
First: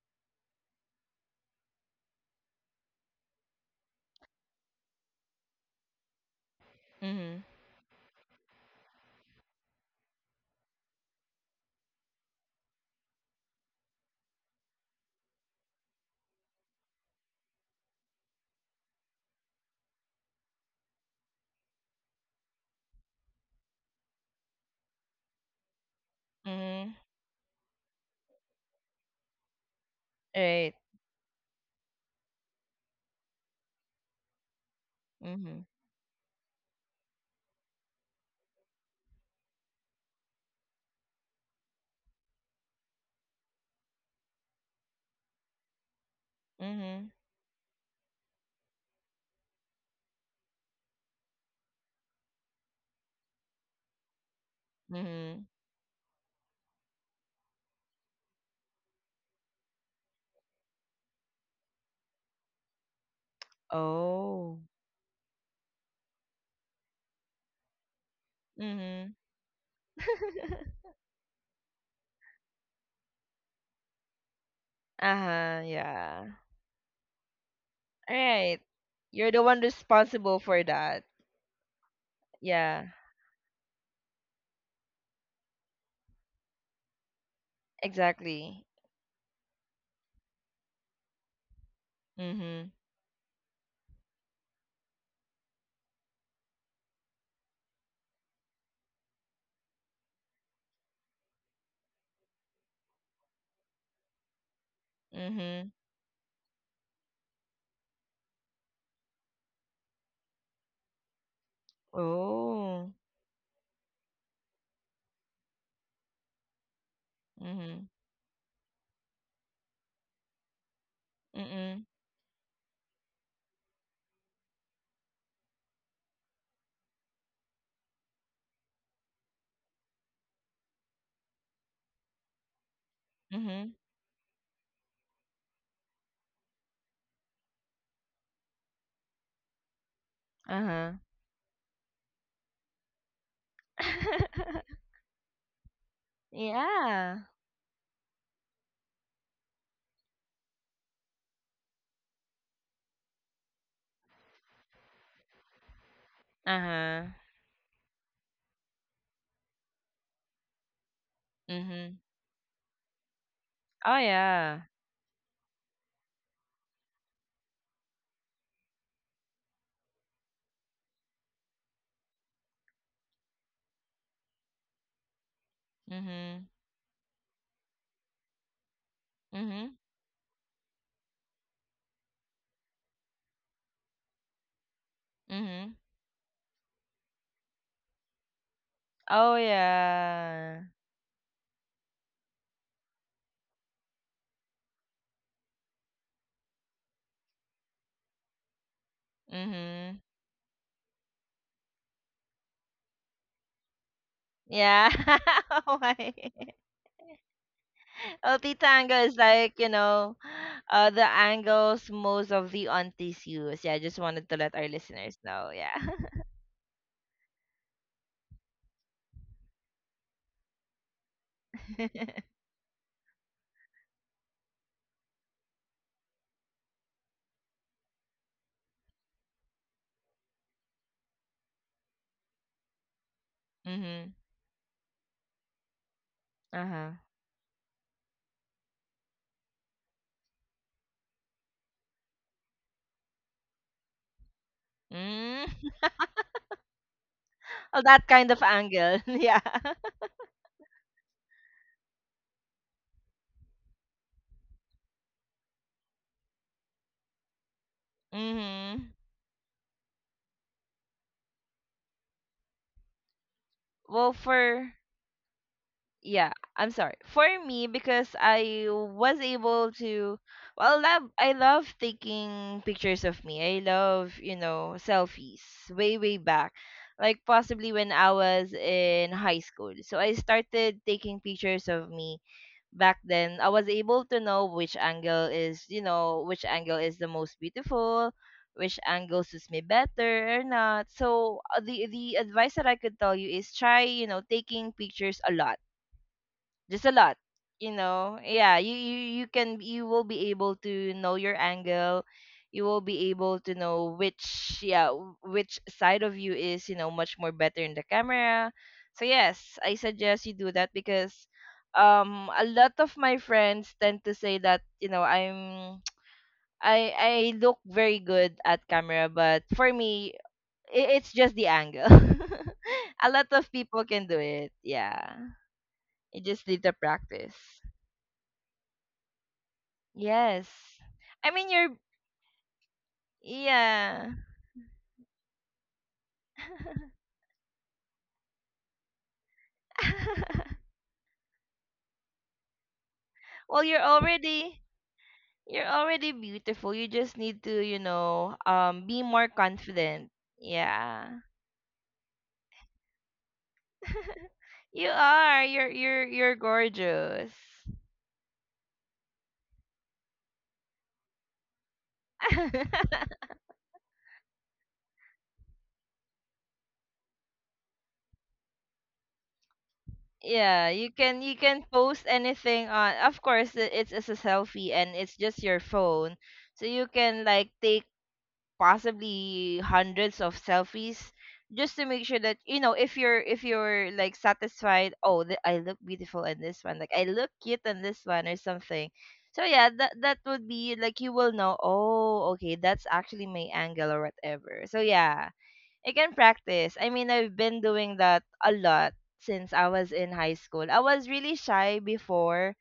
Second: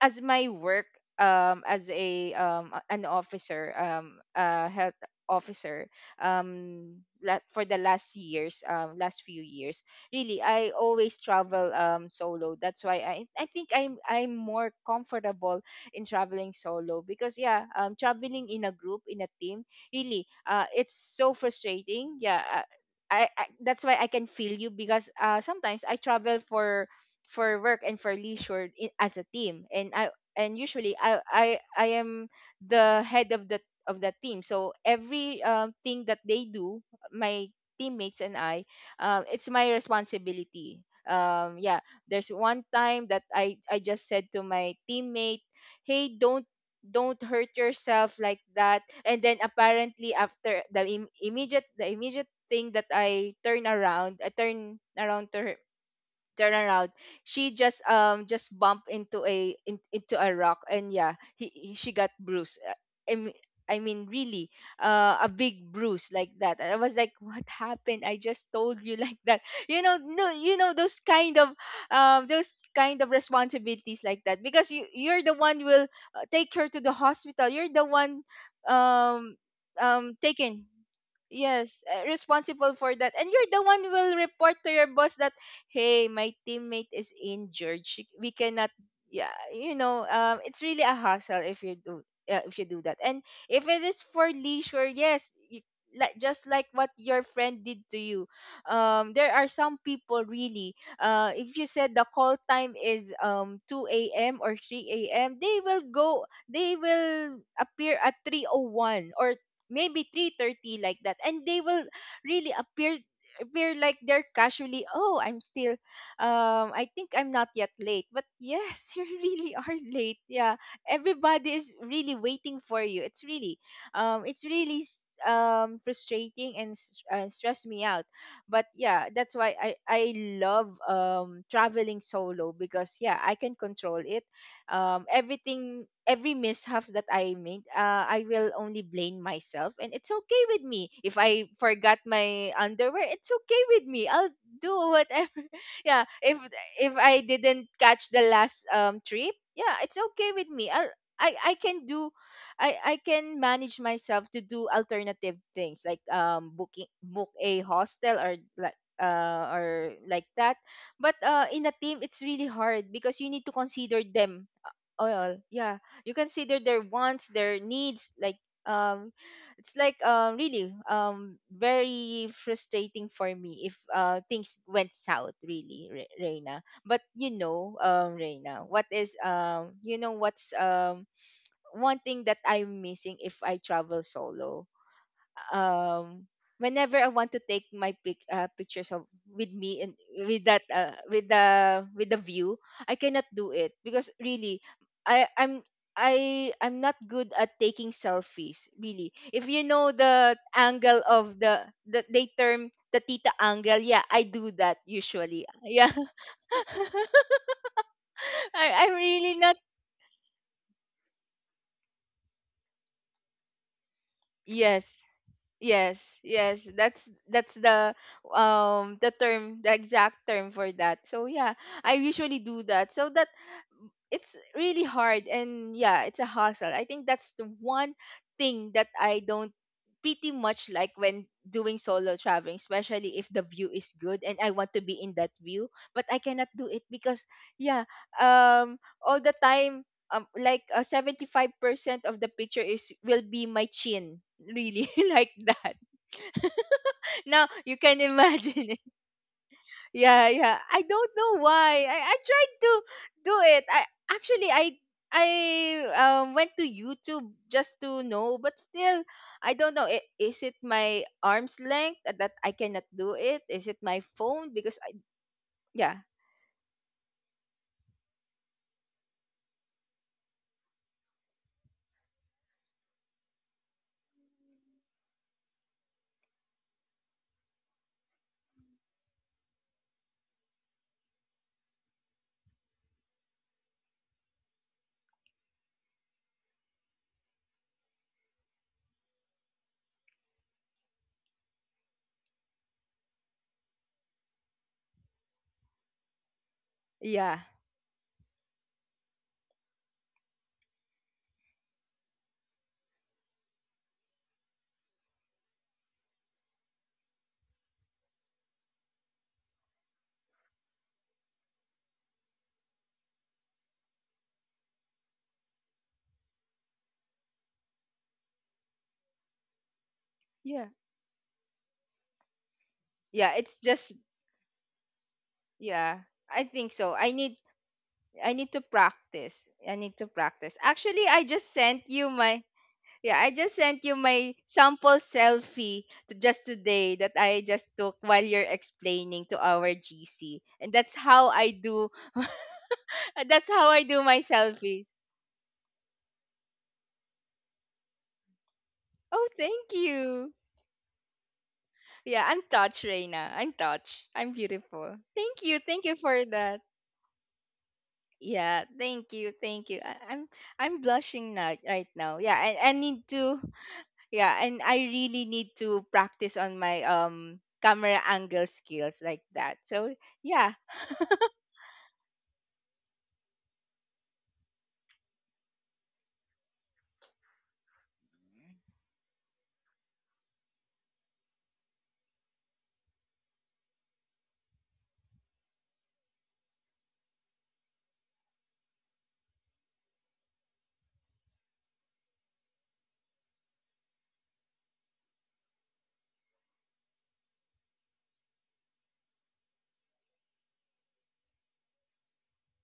Speaker 2: as my work um as a um a- an officer, um uh health officer, um la-
Speaker 1: Mm-hmm.
Speaker 2: for the last years, um last few years, really I always travel um solo. That's why I I think i'm I'm more comfortable in traveling solo because yeah um traveling in a group in a team really uh it's so frustrating. Yeah, uh, I, I that's why I can feel you because uh sometimes I travel for
Speaker 1: Mm-hmm.
Speaker 2: for work and for leisure i- as a team. And I and
Speaker 1: Right.
Speaker 2: usually I I, I am the head of the of the team so every
Speaker 1: Mm-hmm.
Speaker 2: um, thing that they do my teammates and I, um, it's my responsibility. um, yeah there's one time that i I just said to my teammate, "Hey, don't
Speaker 1: Mm-hmm.
Speaker 2: don't hurt yourself like that," and then apparently after the im- immediate the immediate thing that I turn around, i turn around to
Speaker 1: Mm-hmm.
Speaker 2: her turn around she just um just bumped into a in, into a rock and yeah he, he- she got bruised. Uh, i mean I mean, really,
Speaker 1: Oh.
Speaker 2: uh, a big bruise like that. And I was like, "What happened? I just told you
Speaker 1: Mm-hmm.
Speaker 2: like that." You know, no, you know those kind of, um, those kind of responsibilities like that because you you're the
Speaker 1: Uh-huh.
Speaker 2: one will uh,
Speaker 1: Yeah.
Speaker 2: take her to the hospital. You're the
Speaker 1: All
Speaker 2: one,
Speaker 1: right. You're
Speaker 2: um,
Speaker 1: the one
Speaker 2: um,
Speaker 1: responsible for
Speaker 2: taking
Speaker 1: that.
Speaker 2: Yes, uh, responsible
Speaker 1: Yeah.
Speaker 2: for that. And you're the one will report to your boss that hey, my teammate is injured. She, we
Speaker 1: Exactly.
Speaker 2: cannot, yeah, you know, um, it's really a hassle if you do uh, if you
Speaker 1: Mm-hmm.
Speaker 2: do that. And if it is for leisure, yes, you, like just like what your friend did to you. Um, there are some people really. Uh, if you said the call time is um two a m or three a m, they
Speaker 1: Mm-hmm.
Speaker 2: will go. They will appear at three oh one or maybe three thirty, like that, and they will really
Speaker 1: Oh.
Speaker 2: appear. We're like, they're casually, "Oh, I'm still, um I think I'm not yet
Speaker 1: Mm-hmm.
Speaker 2: late," but yes, you really are late. Yeah, everybody is
Speaker 1: Mm-mm.
Speaker 2: really waiting for you. It's really, um it's really s- um frustrating and s- uh, stress me out. But yeah, that's why i i love um traveling solo, because yeah, I can
Speaker 1: Mm-hmm.
Speaker 2: control it. Um, everything, every mishaps that I made, uh, I will only blame myself. And it's okay with me.
Speaker 1: Uh-huh.
Speaker 2: If I forgot my underwear, it's okay with me. I'll do whatever. Yeah, if if I
Speaker 1: Yeah.
Speaker 2: didn't catch the last um trip, yeah, it's okay with me. I'll, I, I can do, I, I can manage myself to do alternative things, like um booking
Speaker 1: Uh-huh.
Speaker 2: book a hostel, or like uh or like that. But uh in a team
Speaker 1: Mm-hmm.
Speaker 2: it's really hard because you need to
Speaker 1: Oh
Speaker 2: consider them.
Speaker 1: yeah.
Speaker 2: Oil yeah, you consider their wants, their needs, like um it's like, uh, really, um very frustrating for me if uh things went south, really, Re-
Speaker 1: Mm-hmm.
Speaker 2: reina. But you know, um Reina, what is um
Speaker 1: Mm-hmm.
Speaker 2: you know what's um one thing that I'm missing if I travel solo?
Speaker 1: Mm-hmm.
Speaker 2: um Whenever I want to take my pic uh, pictures of
Speaker 1: Oh
Speaker 2: with me and with that,
Speaker 1: yeah.
Speaker 2: uh, with the with the view, I cannot do it because really I I'm I I'm not good at taking selfies, really. If you know
Speaker 1: Mm-hmm.
Speaker 2: the angle of the the they term, the tita angle, yeah, I do that
Speaker 1: Yeah.
Speaker 2: usually.
Speaker 1: Oh
Speaker 2: Yeah.
Speaker 1: my. Ulti
Speaker 2: I I'm
Speaker 1: tango is
Speaker 2: really not.
Speaker 1: like, you know, uh the angles most of the aunties use. Yeah, I just wanted to let our
Speaker 2: Yes,
Speaker 1: listeners know. Yeah.
Speaker 2: yes, yes, that's that's the um the term, the exact term for that. So yeah, I usually do that, so that it's really hard. And yeah, it's a hustle. I think that's the one thing that I don't pretty much like when doing solo traveling, especially if the view is
Speaker 1: Mm-hmm.
Speaker 2: good and I want to be in that view, but I cannot do it
Speaker 1: Uh-huh.
Speaker 2: because yeah, um all the time, um like, uh, seventy-five percent of the picture is will be my chin, really. Like
Speaker 1: Mm.
Speaker 2: that. Now you
Speaker 1: Oh,
Speaker 2: can
Speaker 1: that kind of
Speaker 2: imagine it.
Speaker 1: angle. Yeah.
Speaker 2: Yeah, yeah, I don't know why. i, I tried to do it. I Actually, i i um, went to YouTube just to know, but
Speaker 1: Mm-hmm.
Speaker 2: still I don't know. I- is it my arm's length that I cannot do it? Is it my
Speaker 1: Well,
Speaker 2: phone?
Speaker 1: for
Speaker 2: Because I yeah,
Speaker 1: yeah, I'm sorry. For me, because I was able to, well love, I love taking pictures of me, I love, you know, selfies way way back, like possibly when I was in high school. So I started taking pictures of me back then. I was able to know which angle is, you know, which angle is the most beautiful, which angle suits me better or not. So uh, the the advice that I could tell you is try, you know, taking pictures a lot, just a lot,
Speaker 2: yeah,
Speaker 1: you know. Yeah, you you you can, you will be able to know your angle. You will be able to know which yeah w- which side of you is, you know, much more better in the camera. So yes, I suggest you do that because um a lot of my friends tend to say that, you know, I'm I I look very good at camera, but for me,
Speaker 2: yeah,
Speaker 1: i- it's just the angle. A lot
Speaker 2: yeah,
Speaker 1: of
Speaker 2: it's
Speaker 1: people
Speaker 2: just
Speaker 1: can do it. Yeah.
Speaker 2: yeah,
Speaker 1: You
Speaker 2: I
Speaker 1: just need
Speaker 2: think
Speaker 1: to
Speaker 2: so. i need
Speaker 1: practice.
Speaker 2: I need to practice. I need to practice.
Speaker 1: Yes.
Speaker 2: Actually, I
Speaker 1: I mean
Speaker 2: just
Speaker 1: you're
Speaker 2: sent you my yeah, I just sent you
Speaker 1: yeah.
Speaker 2: my sample selfie to just today that I just took while you're explaining to our G C. And that's how I do, that's
Speaker 1: Well,
Speaker 2: how I
Speaker 1: you're
Speaker 2: do my
Speaker 1: already
Speaker 2: selfies.
Speaker 1: you're already beautiful. You just need to, you know, um be
Speaker 2: Oh,
Speaker 1: more
Speaker 2: thank
Speaker 1: confident.
Speaker 2: you.
Speaker 1: Yeah.
Speaker 2: Yeah, I'm touched, Reina. I'm touched. I'm
Speaker 1: You
Speaker 2: beautiful. Thank
Speaker 1: are.
Speaker 2: you.
Speaker 1: You're
Speaker 2: Thank you
Speaker 1: you're
Speaker 2: for
Speaker 1: you're
Speaker 2: that.
Speaker 1: gorgeous.
Speaker 2: Yeah, thank you. Thank you. I, I'm I'm blushing now right now. Yeah, I, I need to. Yeah, and I really need to practice on my um camera angle skills, like that. So yeah,
Speaker 1: Yeah, you can you can post anything on. Of course, i- it's it's a selfie and it's just your phone. So you can like take possibly hundreds of selfies just to make sure that, you know, if you're if you're like satisfied, oh th- I look beautiful in this one, like I look cute in this one or something. So yeah, that that would be like, you will know, oh okay, that's actually my angle or whatever. So yeah, I can practice. I mean, I've been doing that a lot since I was in high school. I was really shy before,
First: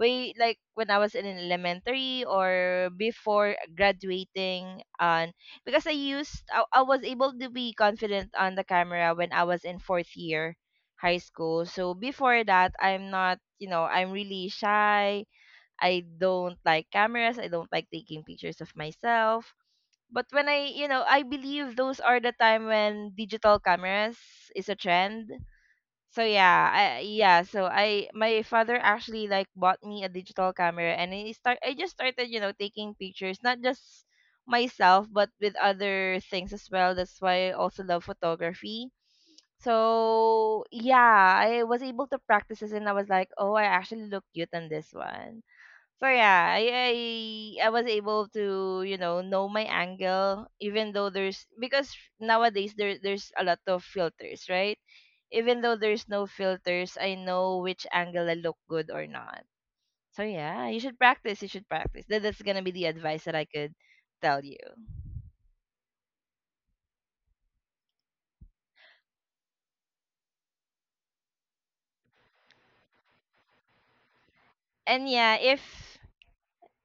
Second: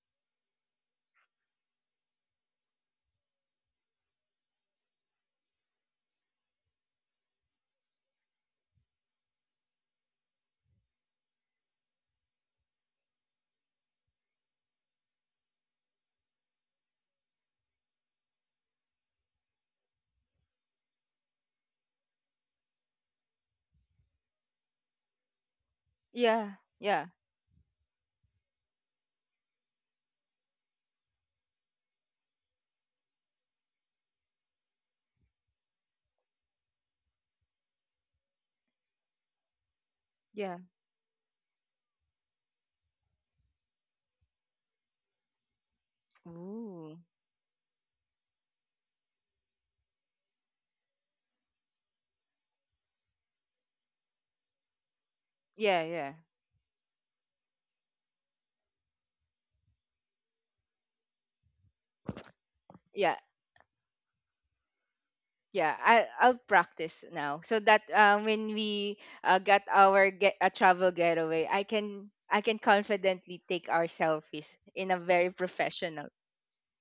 Speaker 1: way like when I was in elementary or before graduating on, because I used I, I was able to be confident on the camera when I was in fourth year high school. So before that, I'm not, you know, I'm really shy. I don't like cameras. I don't like taking pictures of myself. But when I, you know, I believe those are the time when digital cameras is a trend. So
Speaker 2: yeah,
Speaker 1: yeah, I
Speaker 2: yeah,
Speaker 1: yeah, so I, my father actually like bought me a digital camera, and I start, I just started, you know, taking pictures, not just myself but with other things as well. That's why I also love photography.
Speaker 2: yeah.
Speaker 1: So yeah, I was able to practice this and I was like, "Oh, I actually look cute on this one." So yeah, I, I
Speaker 2: Ooh,
Speaker 1: I was able to, you know know my angle, even though there's because nowadays there there's a lot of filters, right? Even though
Speaker 2: yeah,
Speaker 1: there's
Speaker 2: yeah,
Speaker 1: no filters, I know which angle I look good or not. So yeah, you should practice. You should practice. That, that's gonna be the
Speaker 2: yeah,
Speaker 1: advice that I could tell you.
Speaker 2: yeah. I I'll practice now, so that uh, when we uh, get our get a travel getaway, I can I can confidently take our selfies in a
Speaker 1: And
Speaker 2: very
Speaker 1: yeah, if
Speaker 2: professional.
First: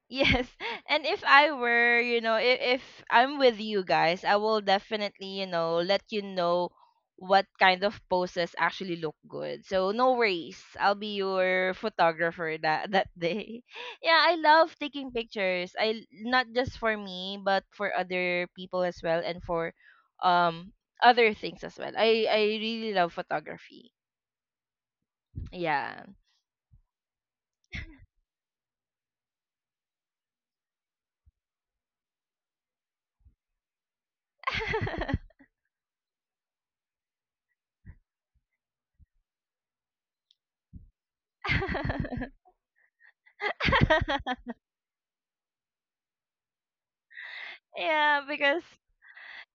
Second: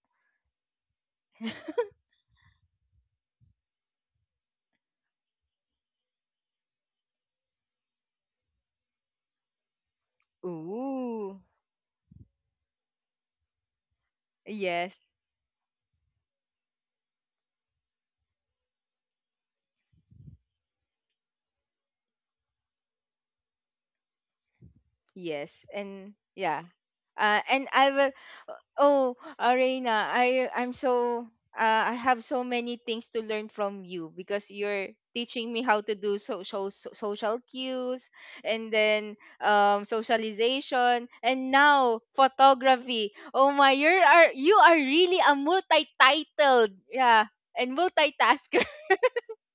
Speaker 1: yes. And if I were, you know, if, if I'm with you guys, I will definitely, you know, let you know what kind of poses actually look good. So no worries. I'll be
Speaker 2: Ooh,
Speaker 1: your photographer that that day. Yeah, I love taking
Speaker 2: yes,
Speaker 1: pictures. I not just for me, but for other people as well and for um other things as well. I I really love photography.
Speaker 2: yes,
Speaker 1: Yeah.
Speaker 2: and yeah. Uh, and I will Oh, Arena, I I'm so, uh, I have so many things to learn from you because you're teaching me how to do social so, so, social cues, and then um socialization, and now photography. Oh my, you're are you are really a multi-titled, yeah, and
Speaker 1: Yeah, because
Speaker 2: multitasker.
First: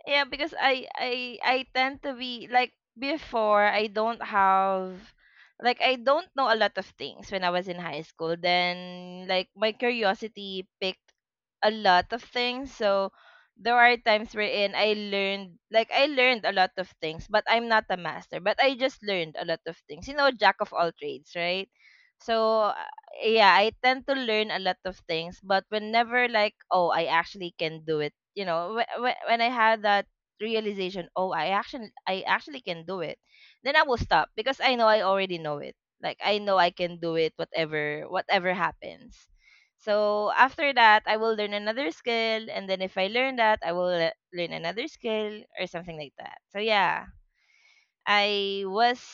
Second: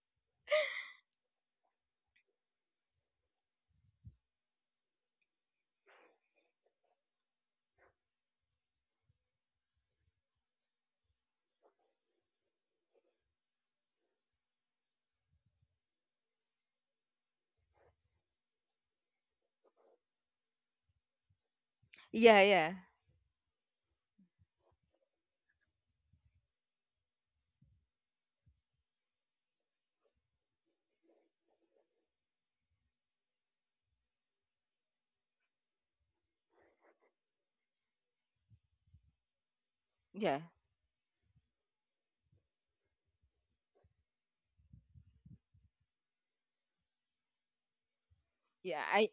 Speaker 1: yeah, because I I I tend to be like before I don't have like, I don't know a lot of things when I was in high school. Then like my curiosity picked a lot of things. So there are times wherein I learned, like I learned a lot of things, but I'm not a master, but I just learned a lot of things. You know, jack of all trades, right?
Speaker 2: Yeah,
Speaker 1: So
Speaker 2: yeah.
Speaker 1: yeah, I tend to learn a lot of things, but whenever like, oh, I actually can do it, you know, wh- wh- when I had that realization, oh, I actually I actually can do it, then I will stop because I know I already know it. Like I know I can do it whatever whatever happens. So
Speaker 2: Yeah.
Speaker 1: after that, I will learn another skill, and then if I learn that, I will le- learn another skill or something like that. So yeah. I
Speaker 2: Yeah,
Speaker 1: was
Speaker 2: I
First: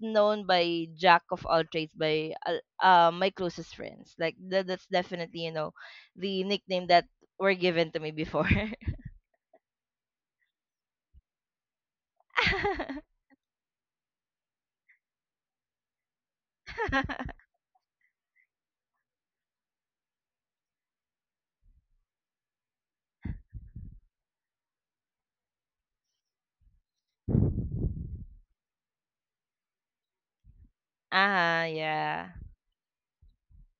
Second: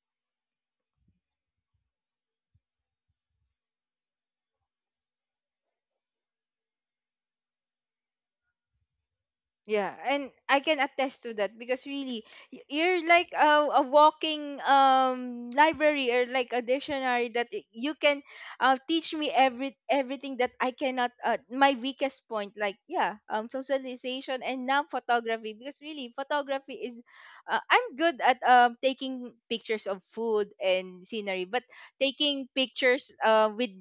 Speaker 1: known by jack of all trades by uh, uh, my closest friends. Like that, that's definitely, you know, the nickname that were given to me before.
Speaker 2: Yeah, and I can attest to that, because really, y- you're like a, a walking um library, or like a
Speaker 1: Uh-huh,
Speaker 2: dictionary, that y- you can, uh, teach me every everything that I cannot, uh, my weakest point, like, yeah, um socialization and now photography, because really, photography is, uh, I'm good at um taking pictures of food and scenery, but
Speaker 1: yeah.
Speaker 2: taking pictures uh with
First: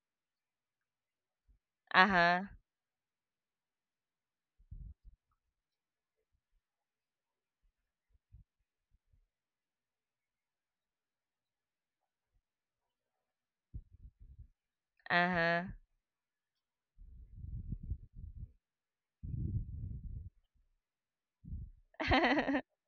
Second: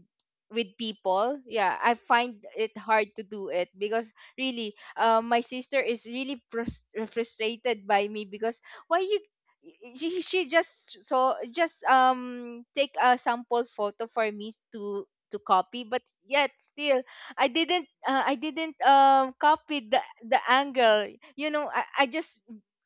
Speaker 2: with people, yeah, I find
Speaker 1: Uh-huh.
Speaker 2: it hard to do it, because really, uh, my sister is really frus- frustrated by me. Because why you, she, she just so just um take a sample photo for me to to
Speaker 1: Uh-huh.
Speaker 2: copy, but yet still, I didn't, uh, i didn't um copy the the angle. You know, i, I just,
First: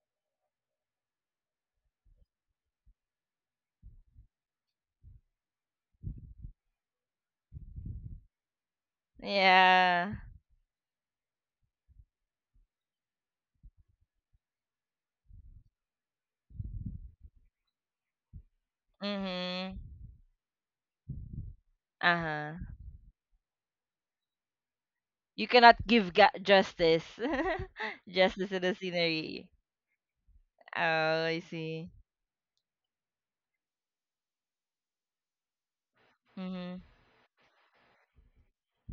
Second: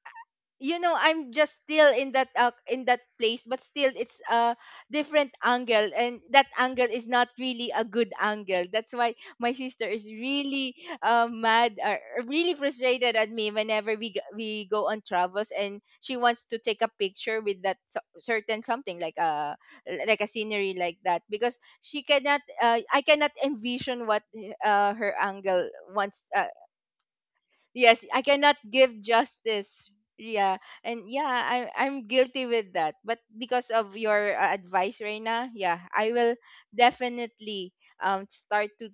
Speaker 2: you know, I'm just still in that, uh, in that place, but still it's a different angle, and that angle is not really a good angle. That's why my sister is
Speaker 1: Yeah.
Speaker 2: really, uh, mad, or really frustrated at me, whenever we g- we go on travels, and she wants to take a picture with that so- certain something, like a
Speaker 1: Mhm.
Speaker 2: like a scenery, like that, because she cannot
Speaker 1: Uh-huh.
Speaker 2: uh, I cannot envision what uh, her
Speaker 1: You
Speaker 2: angle
Speaker 1: cannot give
Speaker 2: wants,
Speaker 1: ga-
Speaker 2: uh,
Speaker 1: justice.
Speaker 2: yes, I
Speaker 1: Justice
Speaker 2: cannot
Speaker 1: to the
Speaker 2: give
Speaker 1: scenery.
Speaker 2: justice. Yeah, and
Speaker 1: Oh,
Speaker 2: yeah,
Speaker 1: I
Speaker 2: I,
Speaker 1: see.
Speaker 2: I'm guilty with that, but because of your uh, advice, Reina, yeah, I will
Speaker 1: Mhm.
Speaker 2: definitely um start to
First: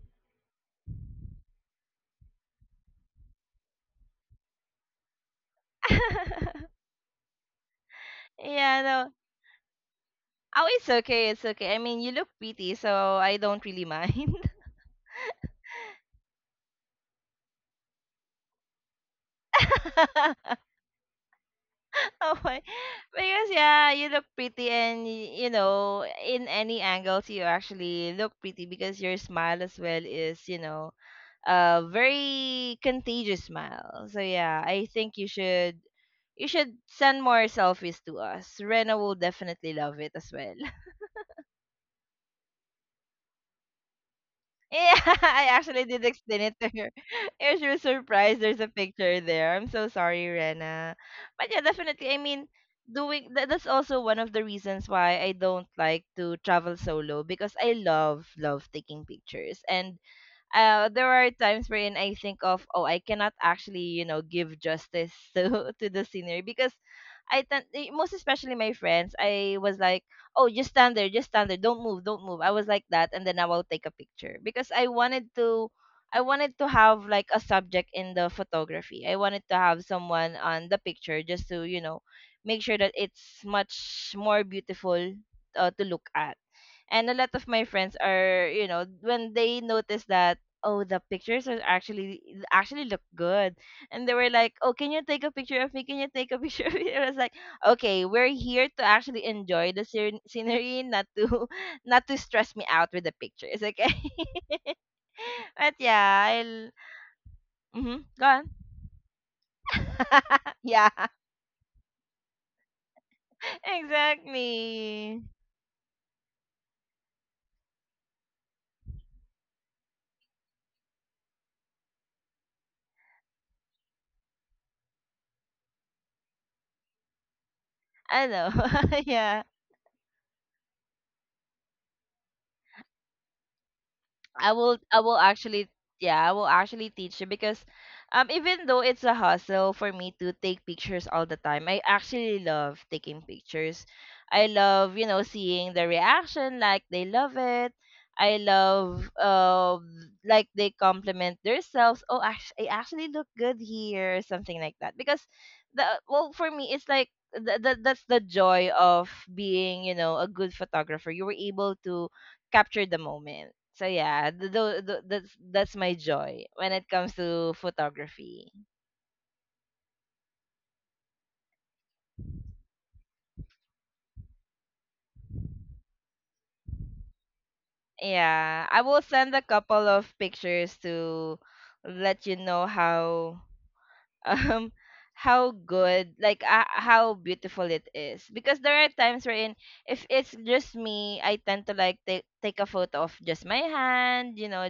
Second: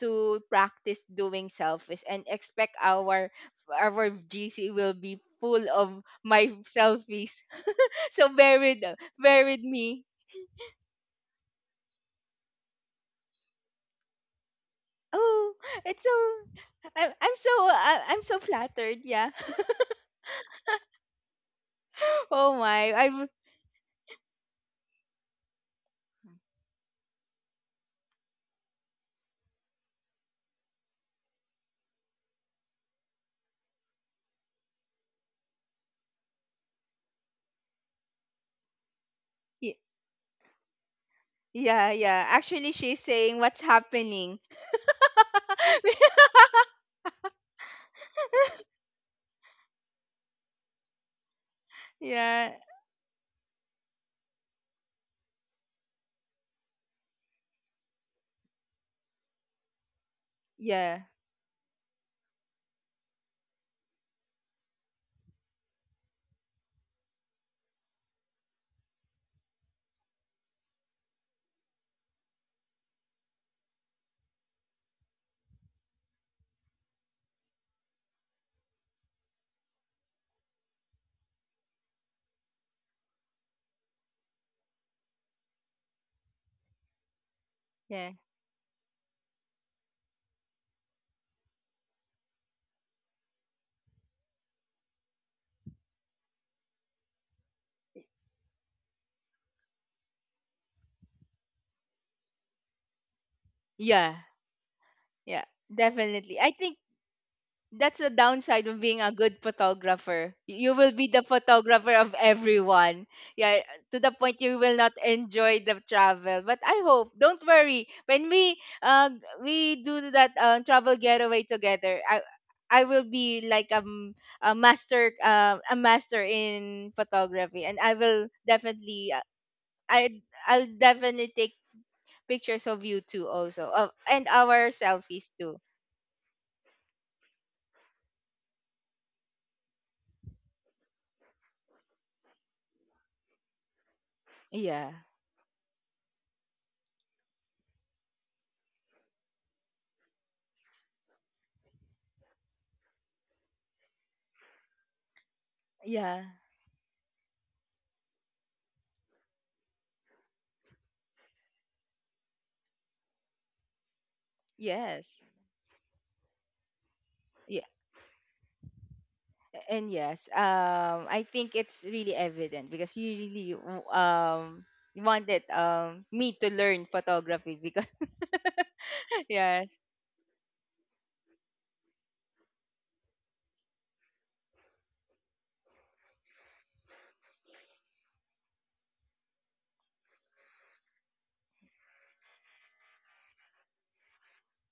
Speaker 2: to practice doing selfies, and expect our our G C will be full of my selfies. So buried,
Speaker 1: Yeah, no.
Speaker 2: buried me.
Speaker 1: Oh, it's okay. It's okay. I mean, you look pretty, so I don't really mind.
Speaker 2: Oh, it's so, i'm, I'm so, I, I'm so flattered, yeah.
Speaker 1: oh
Speaker 2: Oh
Speaker 1: my.
Speaker 2: my, I've.
Speaker 1: Because yeah, you look pretty and y- you know, in any angles you actually look pretty because your smile as well is, you know, a very contagious smile. So yeah, I think you should you should send more selfies to us. Rena will definitely love it as well.
Speaker 2: Yeah, yeah. Actually, she's saying what's happening.
Speaker 1: Yeah, I actually did explain it to her. Yeah, she was surprised there's a picture there. I'm so sorry, Rena. But yeah, definitely.
Speaker 2: Yeah,
Speaker 1: I mean,
Speaker 2: yeah,
Speaker 1: doing that, that's also one of the reasons why I don't like to travel solo because I love love taking pictures and uh,
Speaker 2: yeah,
Speaker 1: there are times wherein I think of, oh, I cannot actually, you know, give justice to to the scenery because I tend, eh, most especially my friends, I was like, oh, just stand there, just stand there, don't move, don't move. I was like that, and then I will take a picture because I wanted to. I wanted to have like a subject in the photography. I wanted to have someone on the picture just to, you know, make sure that it's much more beautiful uh, to look at, and a lot of my friends,
Speaker 2: yeah,
Speaker 1: are you know, when they notice that, oh, the pictures are actually actually look good, and they were like, oh, can you take a picture of me, can you take a picture of me. I was like, okay, we're here to actually enjoy the scen- scenery, not to not to stress me out with the pictures, okay.
Speaker 2: yeah, yeah.
Speaker 1: But yeah,
Speaker 2: Definitely. I
Speaker 1: I'll.
Speaker 2: think that's
Speaker 1: Mm-hmm,
Speaker 2: the
Speaker 1: go on.
Speaker 2: downside of being a good photographer. You
Speaker 1: Yeah.
Speaker 2: will be the photographer of everyone. Yeah, to the point you will not
Speaker 1: Exactly.
Speaker 2: enjoy the travel. But I hope, don't worry. When we, uh we do that uh, travel getaway together, I I will be like um a master, uh, a master in photography, and I
Speaker 1: I
Speaker 2: will
Speaker 1: know.
Speaker 2: definitely, uh,
Speaker 1: Yeah.
Speaker 2: I I'll definitely take pictures of you too also, uh, and
Speaker 1: I
Speaker 2: our
Speaker 1: will I will
Speaker 2: selfies too.
Speaker 1: actually yeah, I will actually teach you because um even though it's a hustle for me to take pictures all the time, I actually love taking pictures. I
Speaker 2: Yeah,
Speaker 1: love, you know, seeing the reaction, like they love it. I love, uh like, they compliment themselves. Oh, act- I actually look good here, something like that. Because the,
Speaker 2: yeah,
Speaker 1: well, for me it's like the, the, that's the joy of being, you know, a good photographer. You were able to capture the moment. So yeah, th- tho- tho-
Speaker 2: yes.
Speaker 1: that's that's my joy when it comes to
Speaker 2: Yeah.
Speaker 1: photography.
Speaker 2: And yes, um, I think it's really evident because you really, w- um wanted um me to learn photography, because
Speaker 1: Yeah, I will send a
Speaker 2: yes,
Speaker 1: couple of pictures to let you know how um how good, like, uh, how beautiful it is, because there are times wherein if it's just me, I tend to like take take a photo of just my hand, you know.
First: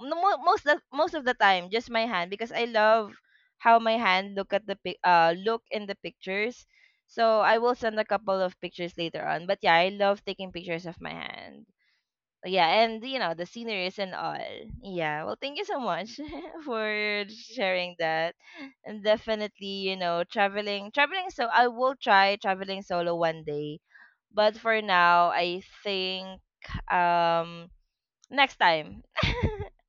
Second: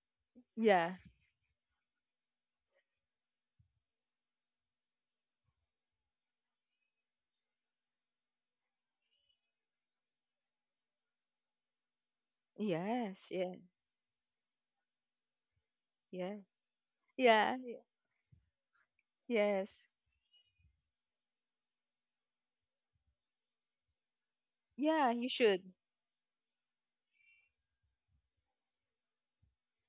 Speaker 1: No, mo- most of,
Speaker 2: yeah,
Speaker 1: most of the time just my hand, because I love how my hand look at the pic uh look in the pictures. So I will send a couple of pictures later on, but yeah, I love taking pictures of my hand, yeah, and you
Speaker 2: yes,
Speaker 1: know, the
Speaker 2: yeah,
Speaker 1: sceneries and all. Yeah, well, thank you so much
Speaker 2: yeah,
Speaker 1: for
Speaker 2: yeah, y-
Speaker 1: sharing that. And
Speaker 2: yes,
Speaker 1: definitely, you know, traveling, traveling. So I will try traveling solo one day, but for
Speaker 2: yeah.
Speaker 1: now,
Speaker 2: You should.
Speaker 1: I think um next time.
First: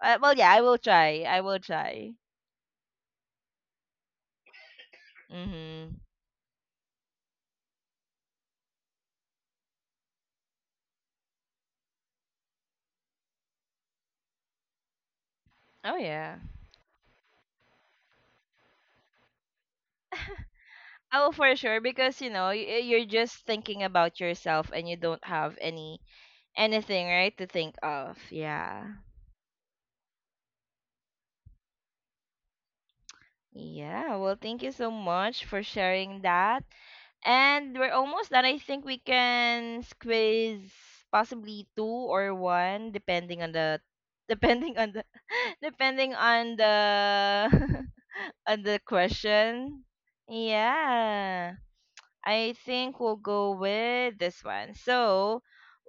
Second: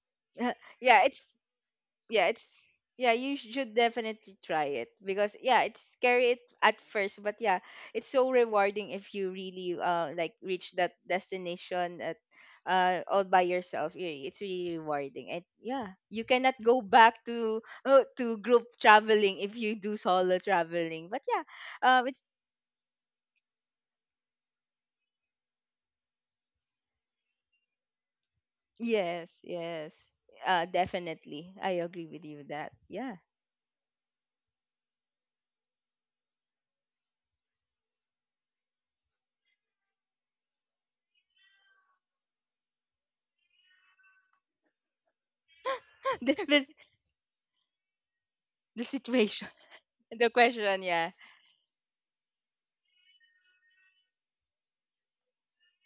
Speaker 1: Uh, well, yeah, I will
Speaker 2: yeah,
Speaker 1: try.
Speaker 2: it's
Speaker 1: I will try.
Speaker 2: yeah, it's yeah, you should definitely try it, because yeah, it's
Speaker 1: Mhm.
Speaker 2: scary it at first, but yeah, it's so rewarding if you really, uh like, reach that destination at uh all by yourself. Really, it's really rewarding. And yeah,
Speaker 1: Oh
Speaker 2: you
Speaker 1: yeah.
Speaker 2: cannot go back to uh, to group traveling if you do solo traveling. But
Speaker 1: Oh,
Speaker 2: yeah,
Speaker 1: for sure.
Speaker 2: um
Speaker 1: Because
Speaker 2: it's
Speaker 1: you know, y- you're just thinking about yourself, and you don't have any anything right to think of. Yeah.
Speaker 2: yes, yes. Uh definitely. I agree with you with that. Yeah.
Speaker 1: Yeah, well, thank you so much for sharing that. And we're almost done. I think we can squeeze possibly two or one, depending on the, depending on the, depending
Speaker 2: the,
Speaker 1: on
Speaker 2: the
Speaker 1: the, on the
Speaker 2: the situation.
Speaker 1: question.
Speaker 2: The question, yeah.
Speaker 1: Yeah, I think we'll go with this one. So,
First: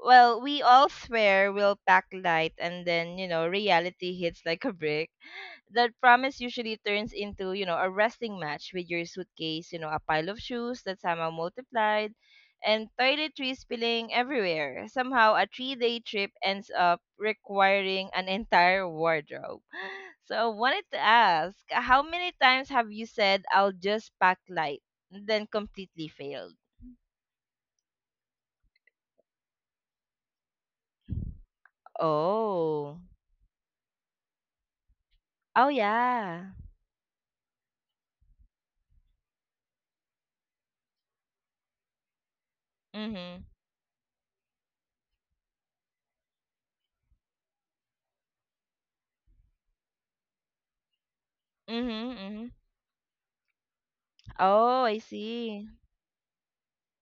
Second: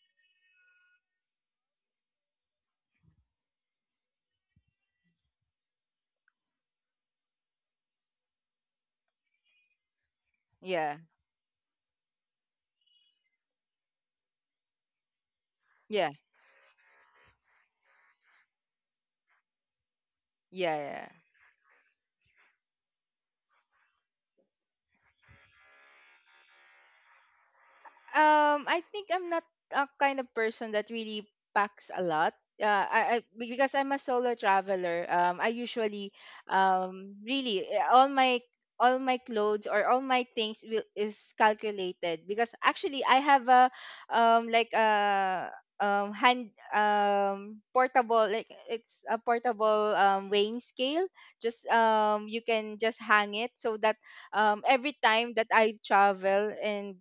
Speaker 1: well, we all swear we'll pack light, and then, you know, reality hits like a brick. That promise usually turns into, you know, a wrestling match with your suitcase, you know, a pile of shoes
Speaker 2: Yeah.
Speaker 1: that somehow multiplied, and toiletries spilling everywhere. Somehow, a three day
Speaker 2: Yeah.
Speaker 1: trip ends up requiring an entire wardrobe. So, I
Speaker 2: Yeah,
Speaker 1: wanted to
Speaker 2: yeah.
Speaker 1: ask, how many times have you said, I'll just pack light, then completely failed?
Speaker 2: Um, I think I'm not a kind of person that really packs a lot. Uh,
Speaker 1: Oh.
Speaker 2: I, I Because I'm a solo traveler. Um, I
Speaker 1: Oh,
Speaker 2: usually,
Speaker 1: yeah.
Speaker 2: um really, eh, all my all my clothes or all my things will is calculated, because actually
Speaker 1: Mm
Speaker 2: I
Speaker 1: hmm.
Speaker 2: have a, um like a, um hand, um portable, like, it's a portable, um weighing scale. Just,
Speaker 1: Mm hmm.
Speaker 2: um
Speaker 1: Mm
Speaker 2: you
Speaker 1: hmm.
Speaker 2: can just hang it, so that um,
Speaker 1: Oh,
Speaker 2: every
Speaker 1: I
Speaker 2: time that
Speaker 1: see.
Speaker 2: I travel and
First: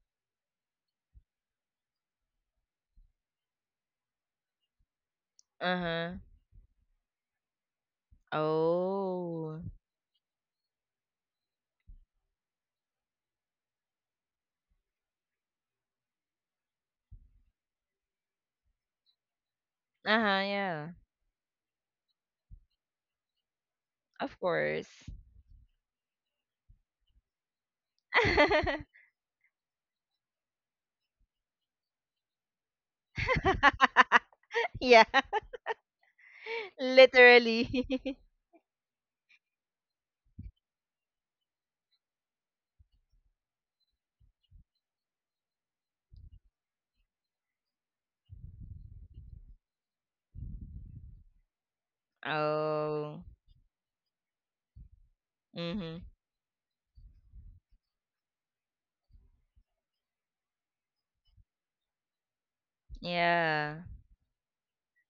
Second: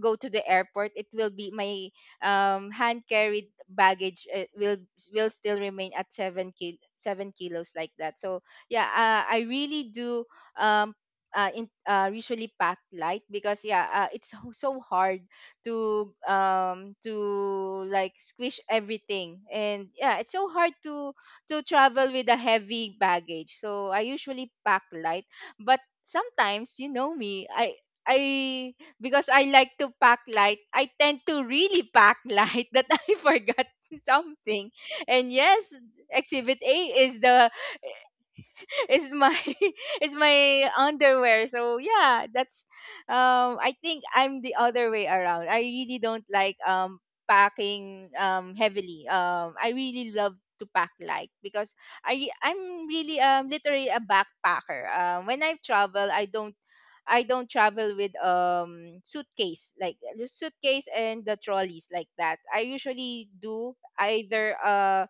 Speaker 2: go to the airport, it will be my, um, hand carried baggage uh, will will still
Speaker 1: Uh
Speaker 2: remain
Speaker 1: huh.
Speaker 2: at seven kil- seven kilos, like that. So yeah, uh, I
Speaker 1: Oh.
Speaker 2: really do, um, uh, in, uh, usually pack light, because yeah, uh, it's so so hard to um to like squish everything, and yeah, it's
Speaker 1: Uh-huh,
Speaker 2: so hard
Speaker 1: yeah.
Speaker 2: to to travel with a heavy baggage. So I
Speaker 1: Of
Speaker 2: usually pack
Speaker 1: course.
Speaker 2: light, but sometimes you know me, I I, because I like to pack light, I tend to really pack light that I forgot something.
Speaker 1: Yeah,
Speaker 2: And yes, exhibit A is the,
Speaker 1: literally.
Speaker 2: is my, is my underwear. So yeah, that's um I think I'm the other way around. I really don't like um packing um heavily. Um I really love to pack light, because I I'm really,
Speaker 1: Oh.
Speaker 2: um literally, a backpacker. Um when I
Speaker 1: Mhm.
Speaker 2: travel, I don't I don't travel with, um suitcase, like the suitcase and the trolleys, like that. I usually do
Speaker 1: Yeah.
Speaker 2: either, uh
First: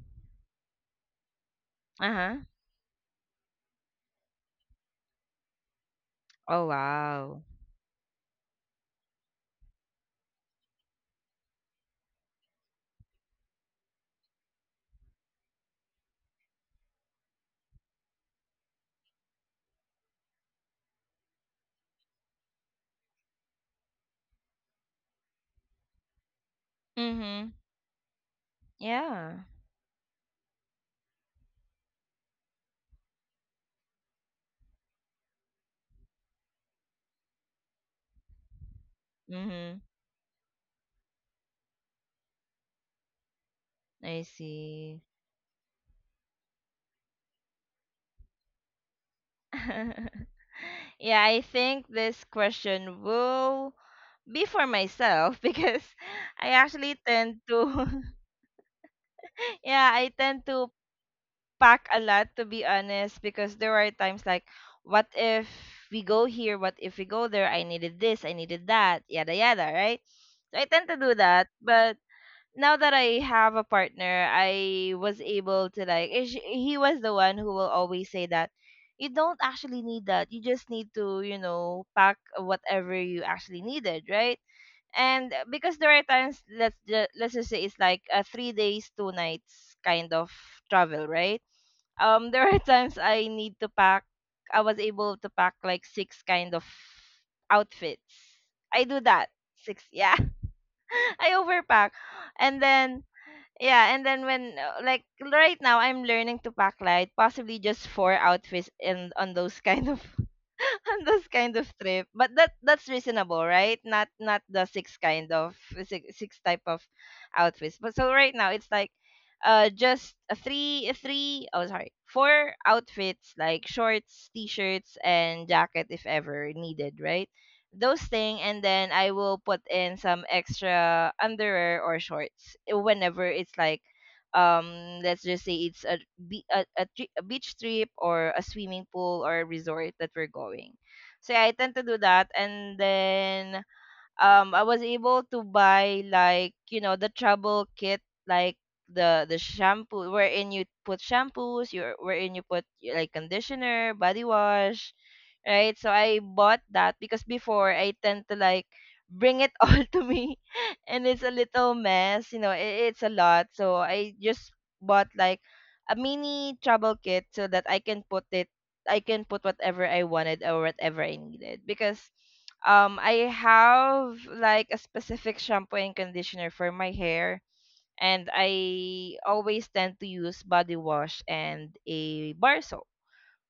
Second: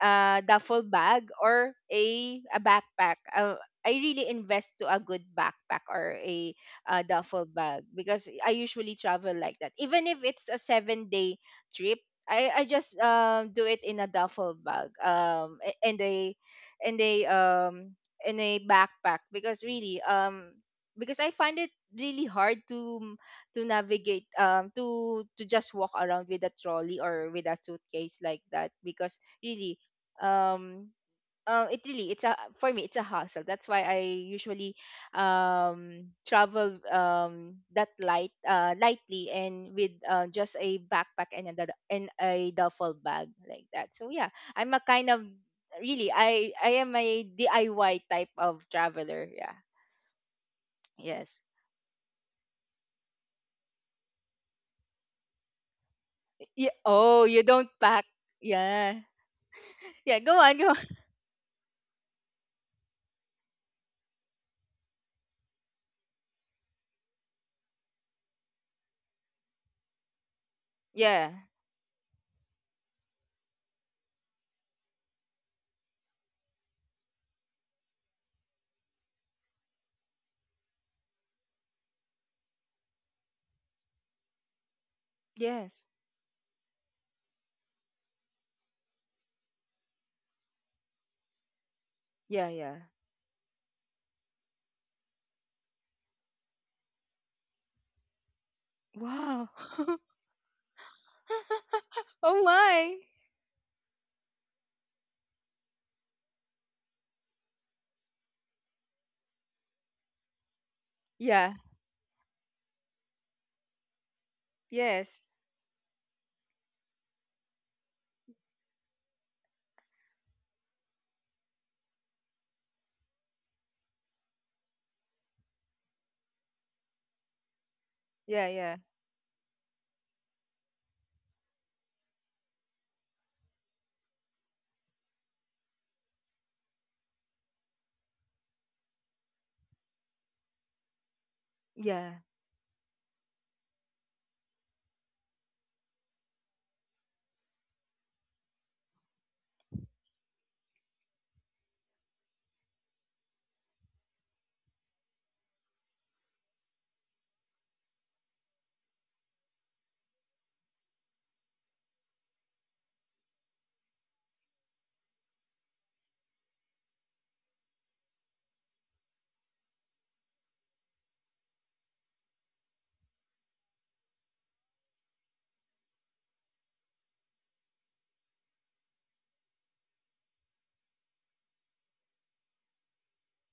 Speaker 2: uh, duffel bag, or
Speaker 1: Uh-huh.
Speaker 2: a, a backpack. Uh, I really invest to a good backpack or a,
Speaker 1: Oh,
Speaker 2: uh,
Speaker 1: wow.
Speaker 2: duffel bag, because I usually travel like that. Even if it's a seven day trip, I, I just, um, do it in a duffel bag, um, a- and a and a, um, in a backpack, because really, um because I find it really hard to mm, to navigate, um to to just walk around with a trolley or with
Speaker 1: Mhm.
Speaker 2: a suitcase, like that, because
Speaker 1: Yeah.
Speaker 2: really, um uh, it really, it's a for me it's a hassle, that's why I usually, um travel, um that light uh lightly, and
Speaker 1: Mhm.
Speaker 2: with uh, just a backpack, and a dud- and a duffel bag, like that, so
Speaker 1: I
Speaker 2: yeah, I'm a
Speaker 1: see.
Speaker 2: kind of, really, i i am a D I Y type of traveler, yeah.
Speaker 1: Yeah, I
Speaker 2: Yes.
Speaker 1: think this question will be for myself because I
Speaker 2: Yeah.
Speaker 1: actually
Speaker 2: Oh,
Speaker 1: tend
Speaker 2: you don't
Speaker 1: to.
Speaker 2: pack. Yeah,
Speaker 1: Yeah, I
Speaker 2: yeah, go
Speaker 1: tend
Speaker 2: on, go
Speaker 1: to
Speaker 2: on.
Speaker 1: pack a lot, to be honest, because there are times like, what if we go here, what if we go there, I needed this, I needed that, yada yada, right? So I tend to do
Speaker 2: Yeah,
Speaker 1: that. But now that I have a partner, I was able to like, eh, sh- he was the one who will always say that you don't actually need that, you just need to, you know, pack whatever you actually needed, right? And uh, because
Speaker 2: yes,
Speaker 1: there are times, let's just, let's just say it's like a three days two nights kind of travel, right? um there
Speaker 2: yeah,
Speaker 1: are
Speaker 2: yeah,
Speaker 1: times I need to pack I was able to pack like six kind of outfits. I do that.
Speaker 2: wow.
Speaker 1: Six, yeah. I overpack.
Speaker 2: Oh
Speaker 1: And
Speaker 2: my.
Speaker 1: then yeah, and then when, uh, like, right now I'm learning to pack light, possibly just four outfits in on those kind of on those
Speaker 2: Yeah.
Speaker 1: kind of trip. But that, that's reasonable, right? Not not the six
Speaker 2: Yes.
Speaker 1: kind of six, six type of outfits. But so right now it's like uh just a three three oh, sorry, four outfits, like shorts, t-shirts, and jacket if ever needed, right? Those thing,
Speaker 2: Yeah,
Speaker 1: and
Speaker 2: yeah.
Speaker 1: then I will put in some extra underwear or shorts, eh, whenever it's like, um let's just say it's a, be- a, a, tri- a beach trip or a swimming pool or a resort that we're going. So yeah, I tend to do
Speaker 2: Yeah.
Speaker 1: that, and then um I was able to buy, like, you know, the travel kit, like the the shampoo wherein you put shampoos, your wherein you put like conditioner, body wash, right? So I bought that, because before I tend to like bring it all to me, and it's a little mess, you know, it, it's a lot. So I just bought like a mini travel kit so that I can put it I can put whatever I wanted or whatever I needed, because um I have like a specific shampoo and conditioner for my hair, and I always tend to use body wash and a bar soap.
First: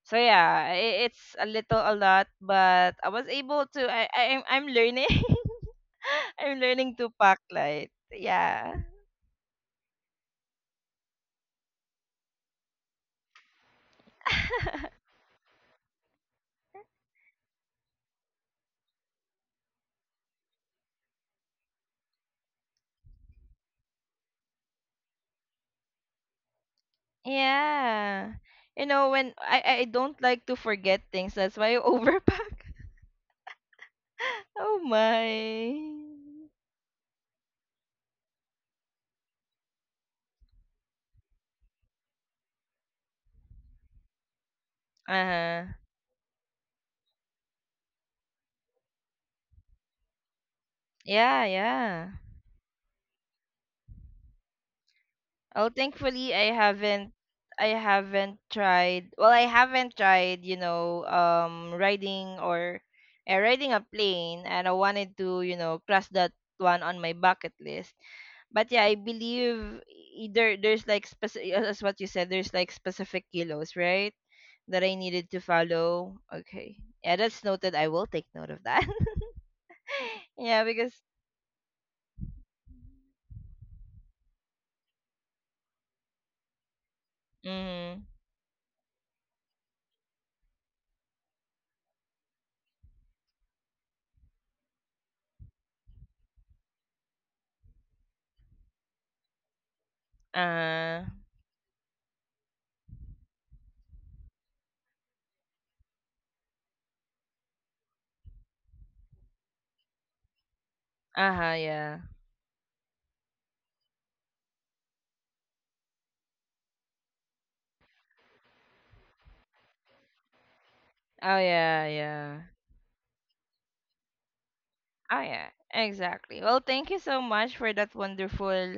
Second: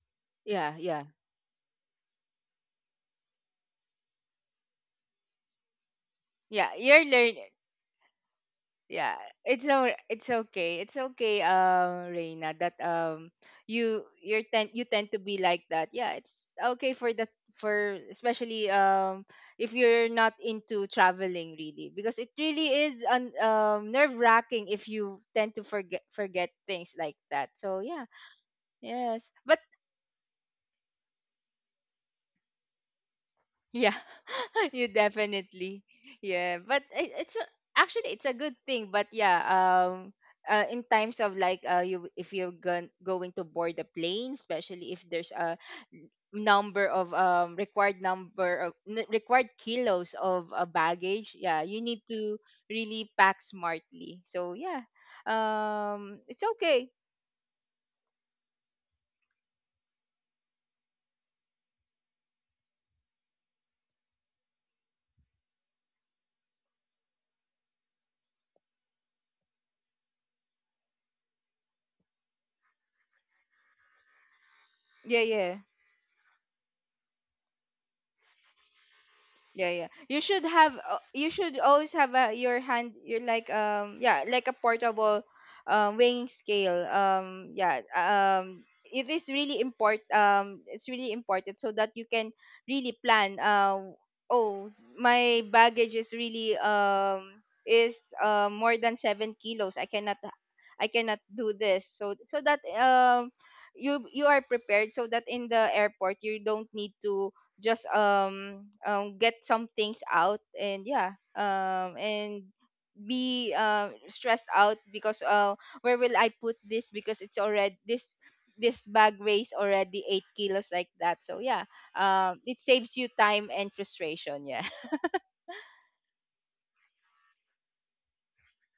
Speaker 1: So yeah,
Speaker 2: Yeah, yeah.
Speaker 1: i- it's a little a lot, but I was able to, I, I I'm I'm learning. I'm
Speaker 2: Yeah,
Speaker 1: learning
Speaker 2: you're
Speaker 1: to pack
Speaker 2: learning.
Speaker 1: light. Yeah.
Speaker 2: Yeah. It's all, it's okay. It's okay, um, Reina, that um you you are tend you tend to be like that. Yeah, it's okay for, the for especially, um if you're not into traveling really, because it really is, un, um nerve-wracking, if you tend to forget forget things like that. So, yeah.
Speaker 1: Yeah. You know,
Speaker 2: Yes.
Speaker 1: when
Speaker 2: But,
Speaker 1: I, I don't like to forget things, that's why I overpack.
Speaker 2: yeah,
Speaker 1: Oh
Speaker 2: you definitely.
Speaker 1: my.
Speaker 2: Yeah, but, it, it's a, actually it's a good thing. But yeah, um, uh, in times of like, uh, you if you're, gon- going to board the plane, especially if there's a,
Speaker 1: Uh-huh.
Speaker 2: n- number of, um required number of, n- required kilos of, uh, baggage,
Speaker 1: Yeah,
Speaker 2: yeah, you need
Speaker 1: yeah.
Speaker 2: to really pack smartly. So yeah,
Speaker 1: Well,
Speaker 2: um,
Speaker 1: thankfully
Speaker 2: it's
Speaker 1: I
Speaker 2: okay.
Speaker 1: haven't. I haven't tried. Well, I haven't tried, you know, um riding or uh, riding a plane, and I wanted to, you know, cross that one on my bucket list. But yeah, I believe either there's like specific, as what you said, there's like specific kilos, right? That I
Speaker 2: Yeah,
Speaker 1: needed to
Speaker 2: yeah.
Speaker 1: follow. Okay. Yeah, that's noted. I will take note of that.
Speaker 2: Yeah, yeah. You should
Speaker 1: Yeah,
Speaker 2: have
Speaker 1: because
Speaker 2: uh, you should always have, a, your, hand your like um yeah, like a portable, um weighing scale. Um yeah,
Speaker 1: mhm.
Speaker 2: um it is really important, um it's really important, so that you can really plan. Uh oh, my baggage is really, um is uh, more than seven kilos. I cannot I
Speaker 1: Uh,
Speaker 2: cannot do this. So so that um you you are prepared so that in the airport you don't need to just um, um get some things out and yeah,
Speaker 1: uh-huh,
Speaker 2: um
Speaker 1: yeah.
Speaker 2: and be uh, stressed out because uh where will I put this because it's already this this bag weighs already eight kilos like that,
Speaker 1: Oh
Speaker 2: so yeah,
Speaker 1: yeah,
Speaker 2: um
Speaker 1: yeah.
Speaker 2: it saves you time and frustration. Yeah.
Speaker 1: Oh yeah, exactly. Well, thank you so much for that wonderful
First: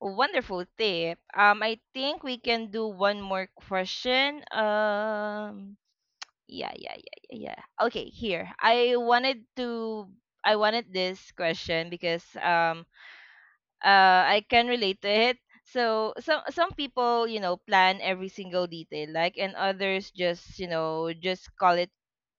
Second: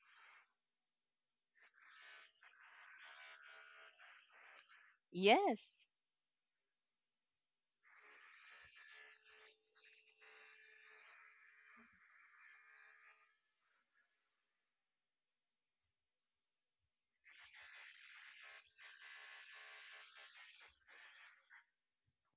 Speaker 1: wonderful tip. Um I think we can do one more question. Um
Speaker 2: Yes.
Speaker 1: yeah, yeah, yeah, yeah, yeah. Okay, here. I wanted to I wanted this question because um uh I can relate to it. So some some people, you know, plan every single detail, like, and others just, you know, just call it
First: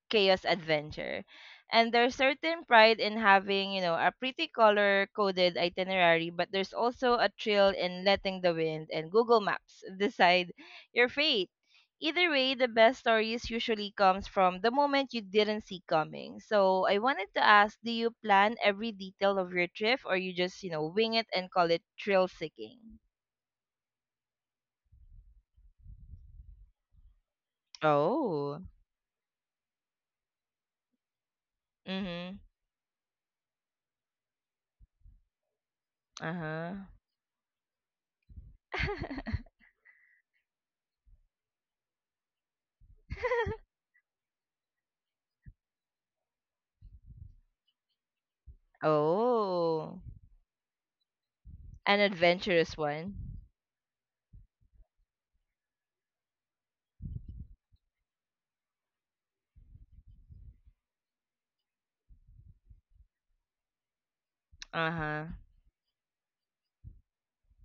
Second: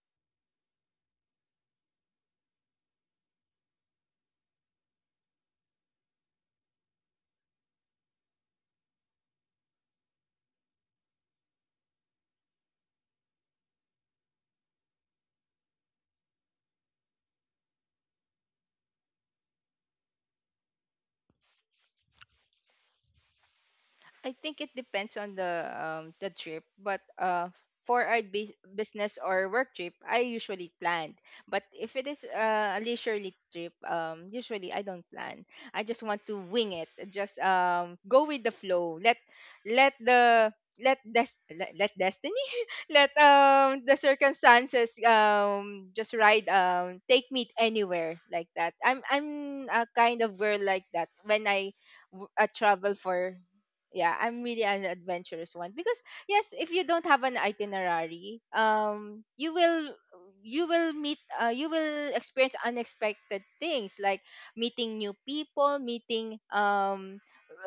Speaker 1: chaos adventure. And there's certain pride in having, you know, a pretty color coded itinerary, but there's also a thrill in letting the wind and Google Maps decide your fate. Either way, the best stories usually comes from the moment you didn't see coming. So I wanted to ask, do you plan every detail of your trip, or you just, you know, wing it and call it thrill seeking?
Speaker 2: I think it depends on the um the trip, but uh for a bus-
Speaker 1: Oh.
Speaker 2: business or work trip, I usually plan. But if it is
Speaker 1: Mm-hmm.
Speaker 2: uh, a leisurely trip, um usually I don't plan. I just want to
Speaker 1: Uh-huh.
Speaker 2: wing it. Just um go with the flow. Let let the let des- let, let destiny let um the circumstances um just ride, um take me anywhere like that. I'm i'm a
Speaker 1: Oh.
Speaker 2: kind of girl like that. when i,
Speaker 1: An
Speaker 2: w- uh,
Speaker 1: adventurous
Speaker 2: travel
Speaker 1: one.
Speaker 2: for, yeah, I'm really an adventurous one because yes, if you don't have an itinerary, um you will you will meet uh, you will experience unexpected things like meeting new
Speaker 1: Uh-huh.
Speaker 2: people, meeting um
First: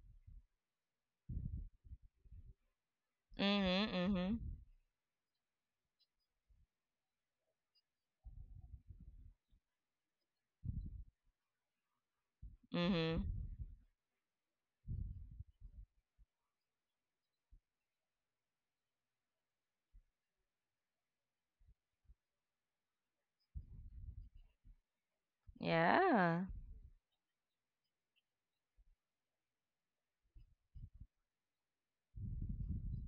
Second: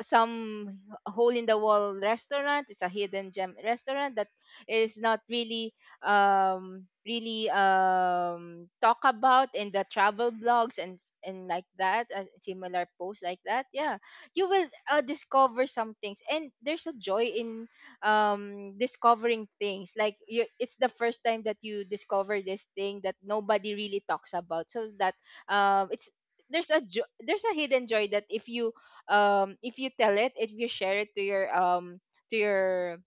Speaker 2: some hole in the wall restaurant. It's a hidden gem
Speaker 1: Mhm,
Speaker 2: restaurant that
Speaker 1: mhm.
Speaker 2: is not really um really um talk about in the travel blogs and s- and like that, uh, similar posts
Speaker 1: Mhm.
Speaker 2: like that. Yeah, you will uh, discover some things, and there's a joy in um discovering things. Like you, it's the first time that you discover this thing that nobody really talks about, so that um it's
Speaker 1: Yeah.
Speaker 2: there's a jo- there's a hidden joy that if you um if you tell it, if you share it to your um to your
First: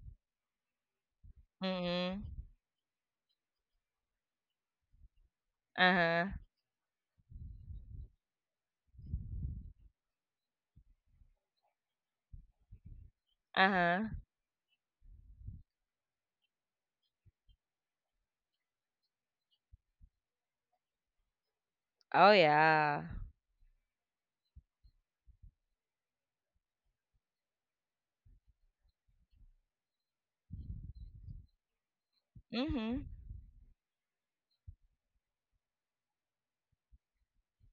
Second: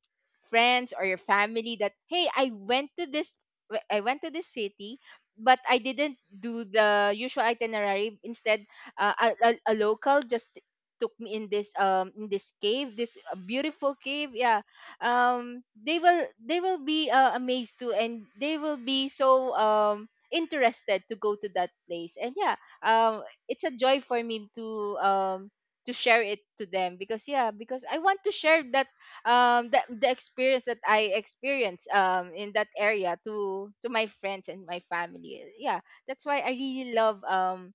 Speaker 2: friends or your family that
Speaker 1: Mhm.
Speaker 2: hey, I went to this w- I went to this city, but I didn't
Speaker 1: Uh-huh.
Speaker 2: do the usual itinerary. Instead, uh, a, a, a local just took me in this um in this cave, this uh, beautiful
Speaker 1: Uh-huh.
Speaker 2: cave. Yeah, um they will they will be uh, amazed too, and they will be so um interested to go to that place.
Speaker 1: Oh
Speaker 2: And yeah,
Speaker 1: yeah.
Speaker 2: um it's a joy for me to um to share it to them, because yeah, because I want to share that um the, the experience that I experienced um in that
Speaker 1: Mhm.
Speaker 2: area to to my friends and my family. Yeah, that's why I really love um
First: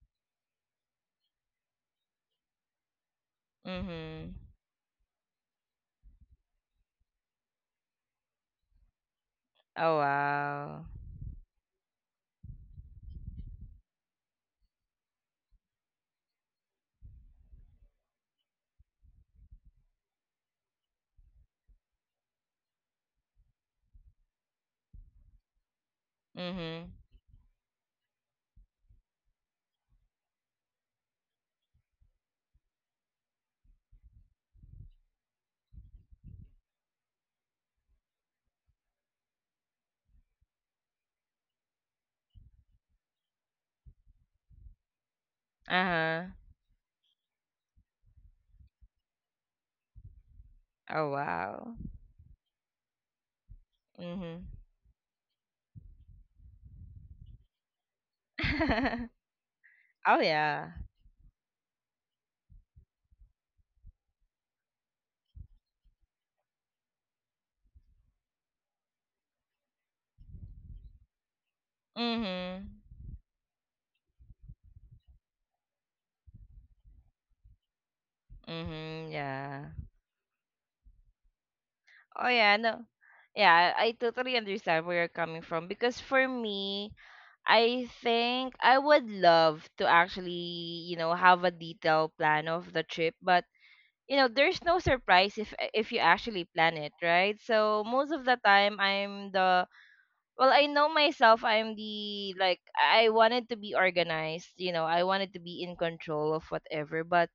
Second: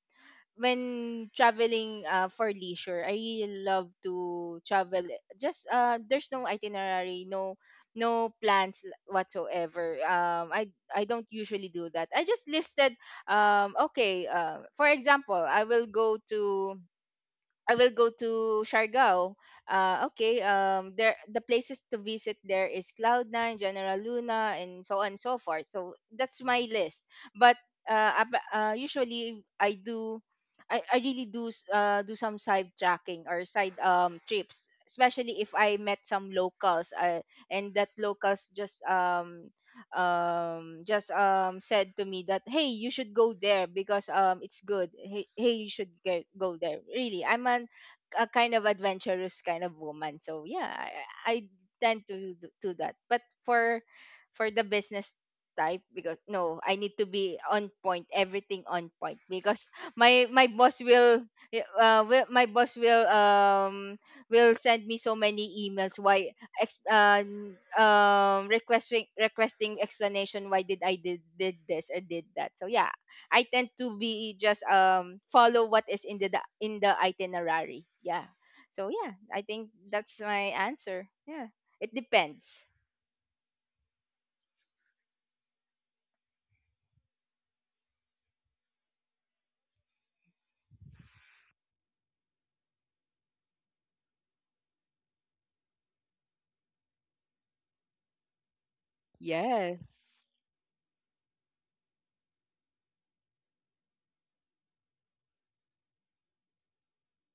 Speaker 2: when traveling uh, for leisure. I really love
Speaker 1: Mhm.
Speaker 2: to travel. Just uh, there's no itinerary, no no plans l- whatsoever.
Speaker 1: Oh
Speaker 2: Um, I
Speaker 1: wow.
Speaker 2: I don't usually do that. I just listed um okay. Uh, for example, I will go to I will go to Siargao. Uh, okay, um, there the places to visit there is Cloud Nine, General Luna, and so on and so forth. So that's my
Speaker 1: Mhm.
Speaker 2: list. But uh, ab- uh usually I do, I, I really do s- uh do some side tracking or side um trips, especially if I met some locals. Uh, and that locals just um um just um said to me that hey, you should go there because um it's good. Hey, hey, you should get,
Speaker 1: Uh-huh.
Speaker 2: go there. Really, i'm an, a kind of adventurous kind of woman, so yeah.
Speaker 1: Oh
Speaker 2: i, I
Speaker 1: wow.
Speaker 2: tend to d- do that. But for
Speaker 1: Mhm.
Speaker 2: for the business type, because no, I need to be on point, everything on point, because
Speaker 1: Oh
Speaker 2: my my
Speaker 1: yeah.
Speaker 2: boss will uh will, my boss will um will send me so many emails, why ex- uh, n- um requesting requesting explanation why did I did, did this or did that. So
Speaker 1: Mhm.
Speaker 2: yeah, I tend to be just um follow what is in the the- in the itinerary. Yeah. So
Speaker 1: Mhm.
Speaker 2: yeah, I
Speaker 1: Yeah.
Speaker 2: think that's my answer. Yeah. It
Speaker 1: Oh yeah,
Speaker 2: depends.
Speaker 1: no. Yeah, I I totally understand where you're coming from, because for me, I think I would love to actually, you know, have a detailed plan of the trip, but you know, there's no surprise if if you actually plan it, right? So most of the time I'm the—
Speaker 2: Yes.
Speaker 1: well, I know myself, I'm the— like I wanted to be organized, you know, I wanted to be in control of whatever, but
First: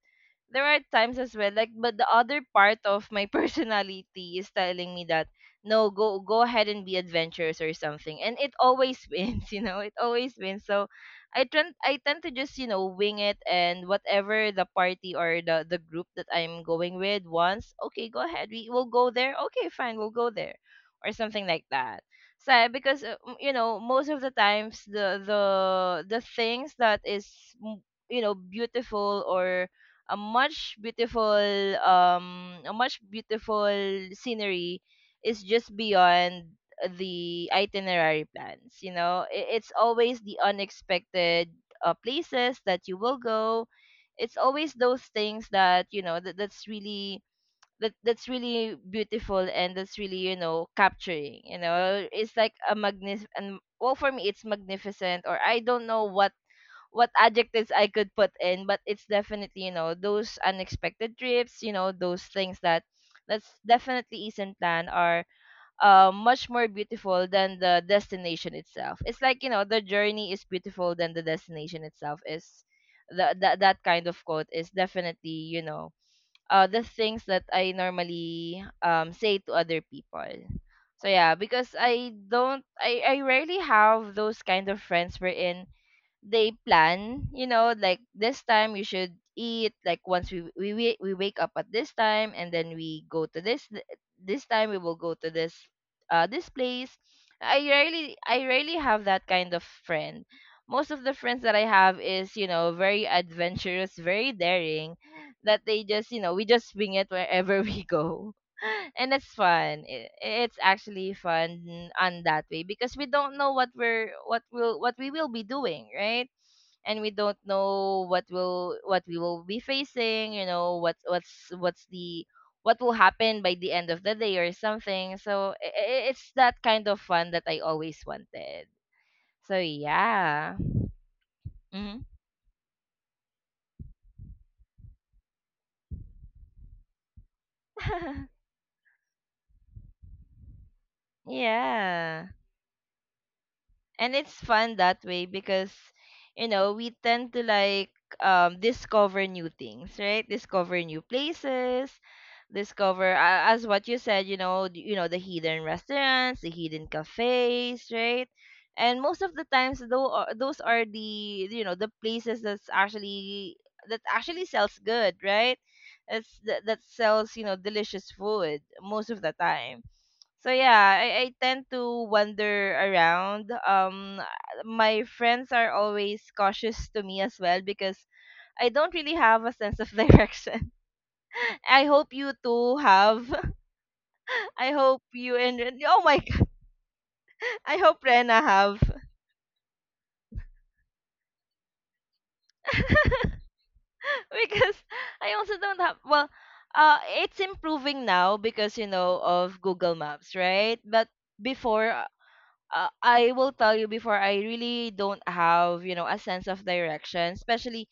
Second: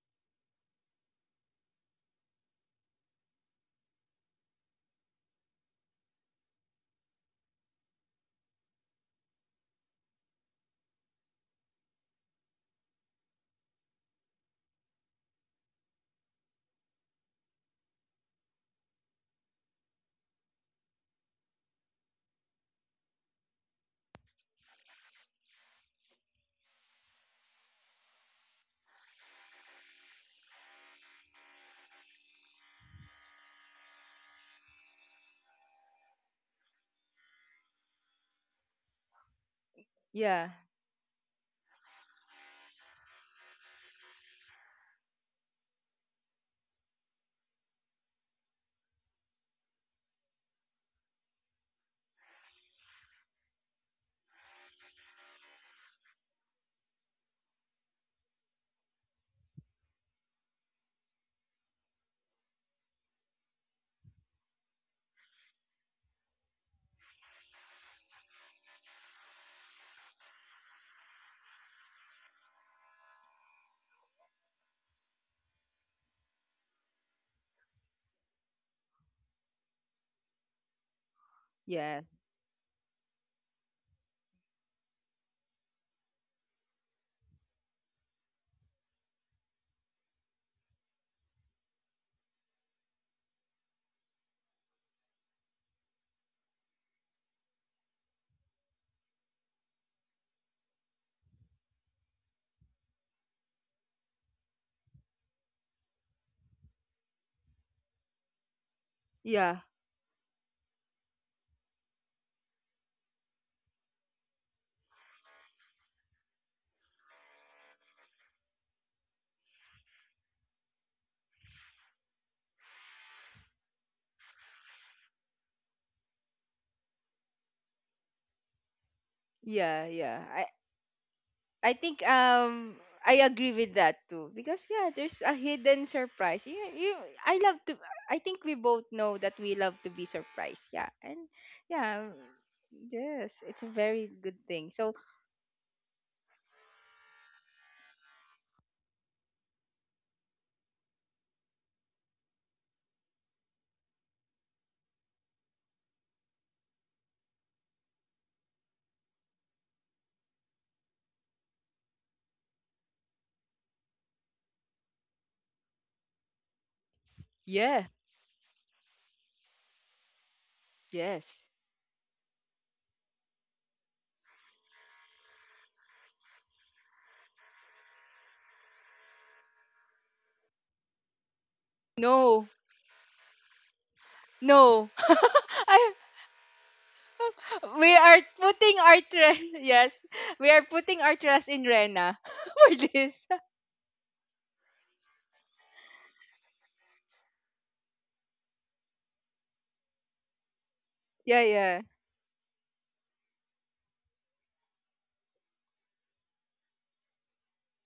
Speaker 1: there are times as well like but the other part of my personality is telling me that no, go go ahead and be adventurous or something and it always wins, you know, it always wins. So i tend i tend to just, you know, wing it and whatever the party or the the group that I'm going with wants, okay go ahead, we will go there, okay fine, we'll go there or something like that. So because uh, m- you know, most of the times the the the things that is m- you know, beautiful or a much beautiful um a much beautiful scenery is just beyond the itinerary plans, you know, I- it's always the
Speaker 2: Yeah.
Speaker 1: unexpected uh, places that you will go. It's always those things that you know that, that's really that that's really beautiful and that's really, you know, capturing, you know, it's like a magnif— and well, for me it's magnificent or I don't know what what adjectives I could put in, but it's definitely, you know, those unexpected trips, you know, those things that that's definitely isn't planned are uh, much more beautiful than the destination itself. It's like, you know, the journey is beautiful than the destination itself is the, that that kind of quote is definitely, you know, uh, the things that I normally um, say to other people. So yeah, because
Speaker 2: Yes.
Speaker 1: I don't I, I rarely have those kind of friends wherein they plan, you know, like this time you should eat, like once we we we we wake up at this time and then we go to this th- this time we will go to this uh this place. I rarely I rarely have that kind of friend. Most of the friends that I have is, you know, very adventurous, very daring, that they just, you know, we just wing it wherever we go. And it's
Speaker 2: Yeah. Yeah.
Speaker 1: fun. I- It's actually fun on that way because we don't know what we're what will what we will be doing, right? And we don't know what will what we will be facing. You know what what's what's the what will happen by the end of the day or something. So i- i- it's that kind of fun that I always wanted. So
Speaker 2: Yeah. Yeah. I,
Speaker 1: yeah.
Speaker 2: I
Speaker 1: Mhm.
Speaker 2: think um I agree with that too, because yeah, there's a hidden surprise. You, you I love to I think we both know that we love to be surprised. Yeah. And yeah,
Speaker 1: yeah.
Speaker 2: yes, it's a very
Speaker 1: And it's
Speaker 2: good thing.
Speaker 1: fun
Speaker 2: So,
Speaker 1: that way because you know we tend to like um discover new things, right, discover new places, discover uh, as what you said, you know, d- you know, the hidden restaurants, the hidden cafes, right? And most of the times though uh, those are the, you know, the places that's actually that actually sells good, right? It's that, that sells, you know,
Speaker 2: yeah,
Speaker 1: delicious food most of the time. So yeah, I, I
Speaker 2: yes.
Speaker 1: tend to wander around. Um, my friends are always cautious to me as well because I don't really have a sense of direction. I hope you
Speaker 2: No.
Speaker 1: too have. I
Speaker 2: No.
Speaker 1: hope you and
Speaker 2: I,
Speaker 1: oh my god, I
Speaker 2: we
Speaker 1: hope
Speaker 2: are
Speaker 1: Rena have
Speaker 2: putting our trust yes, we are putting our trust in Rena for this.
Speaker 1: because I also don't have. Well, uh, it's improving now because you know of Google Maps, right? But
Speaker 2: Yeah, yeah.
Speaker 1: before uh, I will tell you before I really don't have, you know, a sense of direction, especially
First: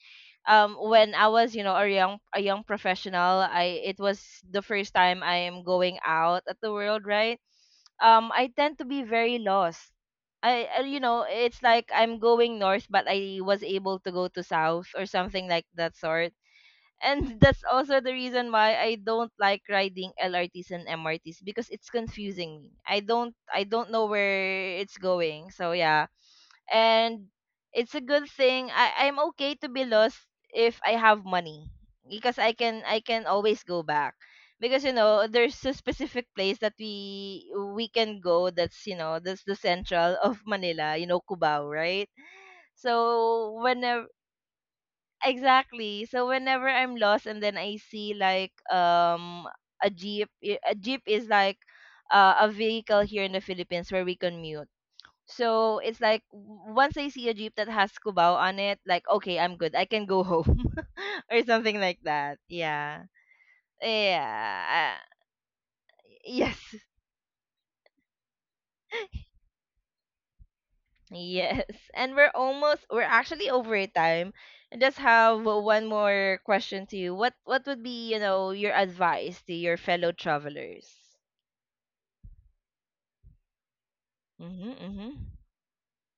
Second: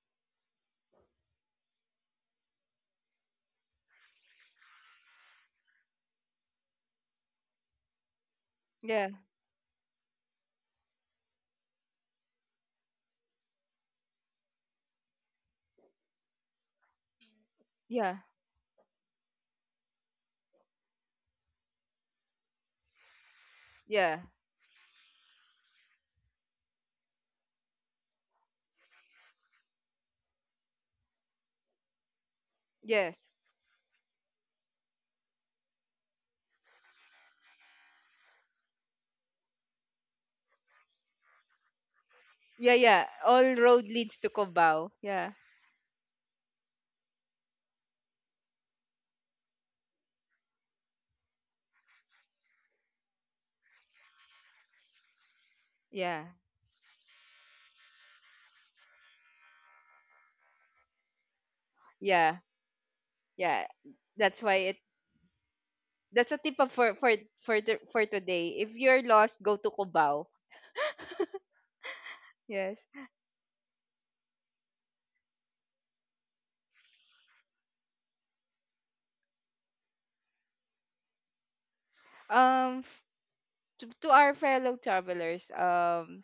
Speaker 1: um when I was, you know, a young a young professional. I— it was the first time I am going out at the world, right? Um, I tend to be
Speaker 2: Yeah.
Speaker 1: very lost. I uh, you know, it's like I'm going north, but I was able to go to south or something like that sort, and that's also the
Speaker 2: Yeah.
Speaker 1: reason why I don't like riding L R Ts and M R Ts because it's confusing me. I don't I don't know
Speaker 2: Yeah.
Speaker 1: where it's going. So yeah. And it's a good thing I I'm okay to be lost if I have money because I can I
Speaker 2: Yes.
Speaker 1: can always go back. Because you know, there's a specific place that we we can go that's, you know, that's the central of Manila, you know, Cubao, right?
Speaker 2: Yeah, yeah. All
Speaker 1: So
Speaker 2: road
Speaker 1: whenever—
Speaker 2: leads to Cubao. Yeah.
Speaker 1: exactly. So whenever I'm lost and then I see like um a jeep, i- a jeep is like uh, a vehicle here in the Philippines where we commute. So it's
Speaker 2: Yeah,
Speaker 1: like w- once I see a jeep that has Cubao on it, like okay, I'm good. I can go home or something like
Speaker 2: yeah,
Speaker 1: that. Yeah.
Speaker 2: yeah. That's why it.
Speaker 1: Yeah. uh,
Speaker 2: That's a tip of
Speaker 1: yes.
Speaker 2: for for for the, for today. If you're lost, go to Cubao.
Speaker 1: Yes, and we're
Speaker 2: Yes.
Speaker 1: almost we're actually over time. I just have one more question to you. What what would be, you know, your advice to your fellow travelers?
Speaker 2: Um, f- to, to our fellow
Speaker 1: Mhm, mhm.
Speaker 2: travelers. Um,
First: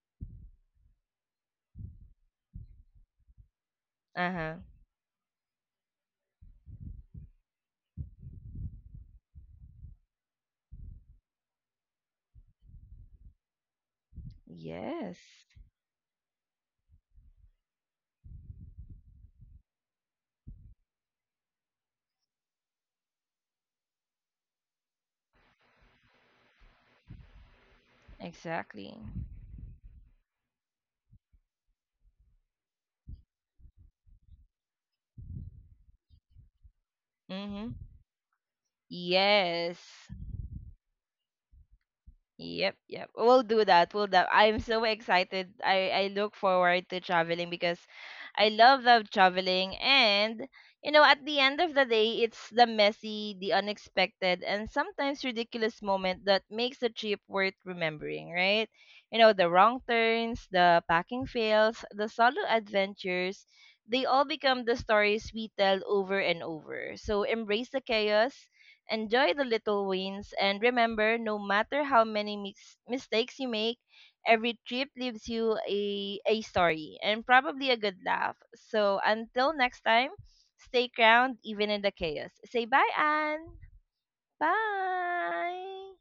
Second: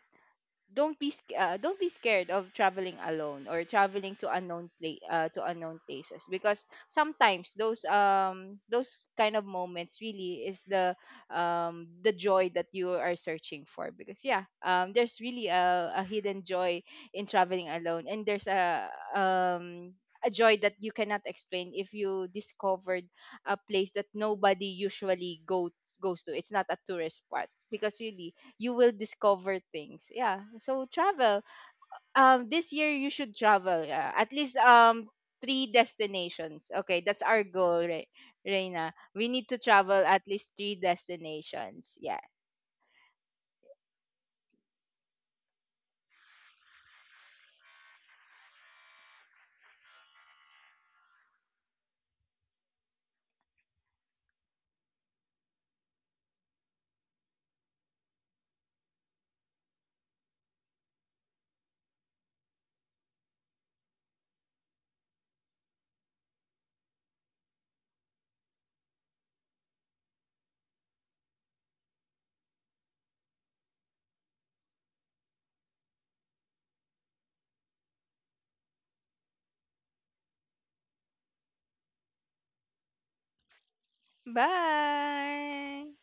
Speaker 2: don't be sc- uh, don't be scared of traveling alone or traveling to
Speaker 1: Uh huh.
Speaker 2: unknown place, uh, to unknown places, because sometimes those um those kind of moments really is the um the joy that you are searching for. Because yeah, um
Speaker 1: Yes,
Speaker 2: there's really a, a hidden joy in traveling alone. And there's a um a joy that you cannot explain if you discovered a place that nobody usually go goes to. It's not a tourist spot, because really you will
Speaker 1: exactly.
Speaker 2: discover things. Yeah. So travel. Um this year you should travel. Yeah. At least um three destinations. Okay, that's our
Speaker 1: Mhm.
Speaker 2: goal, Re- Reina. We need to
Speaker 1: Yes.
Speaker 2: travel at least three destinations. Yeah.
Speaker 1: Yep, yep. We'll do that. We'll that. I'm so excited. I I look forward to traveling because I love love traveling, and you know at the end of the day it's the messy, the unexpected and sometimes ridiculous moment that makes the trip worth remembering, right? You know, the wrong turns, the packing fails, the solo adventures, they all become the stories we tell over and over. So embrace the chaos. Enjoy the little wins and remember no matter how many mis- mistakes you make, every trip leaves you a, a story and probably a good laugh. So until next time, stay crowned even in the chaos. Say bye, Anne.
Speaker 2: Bye.
Speaker 1: Bye.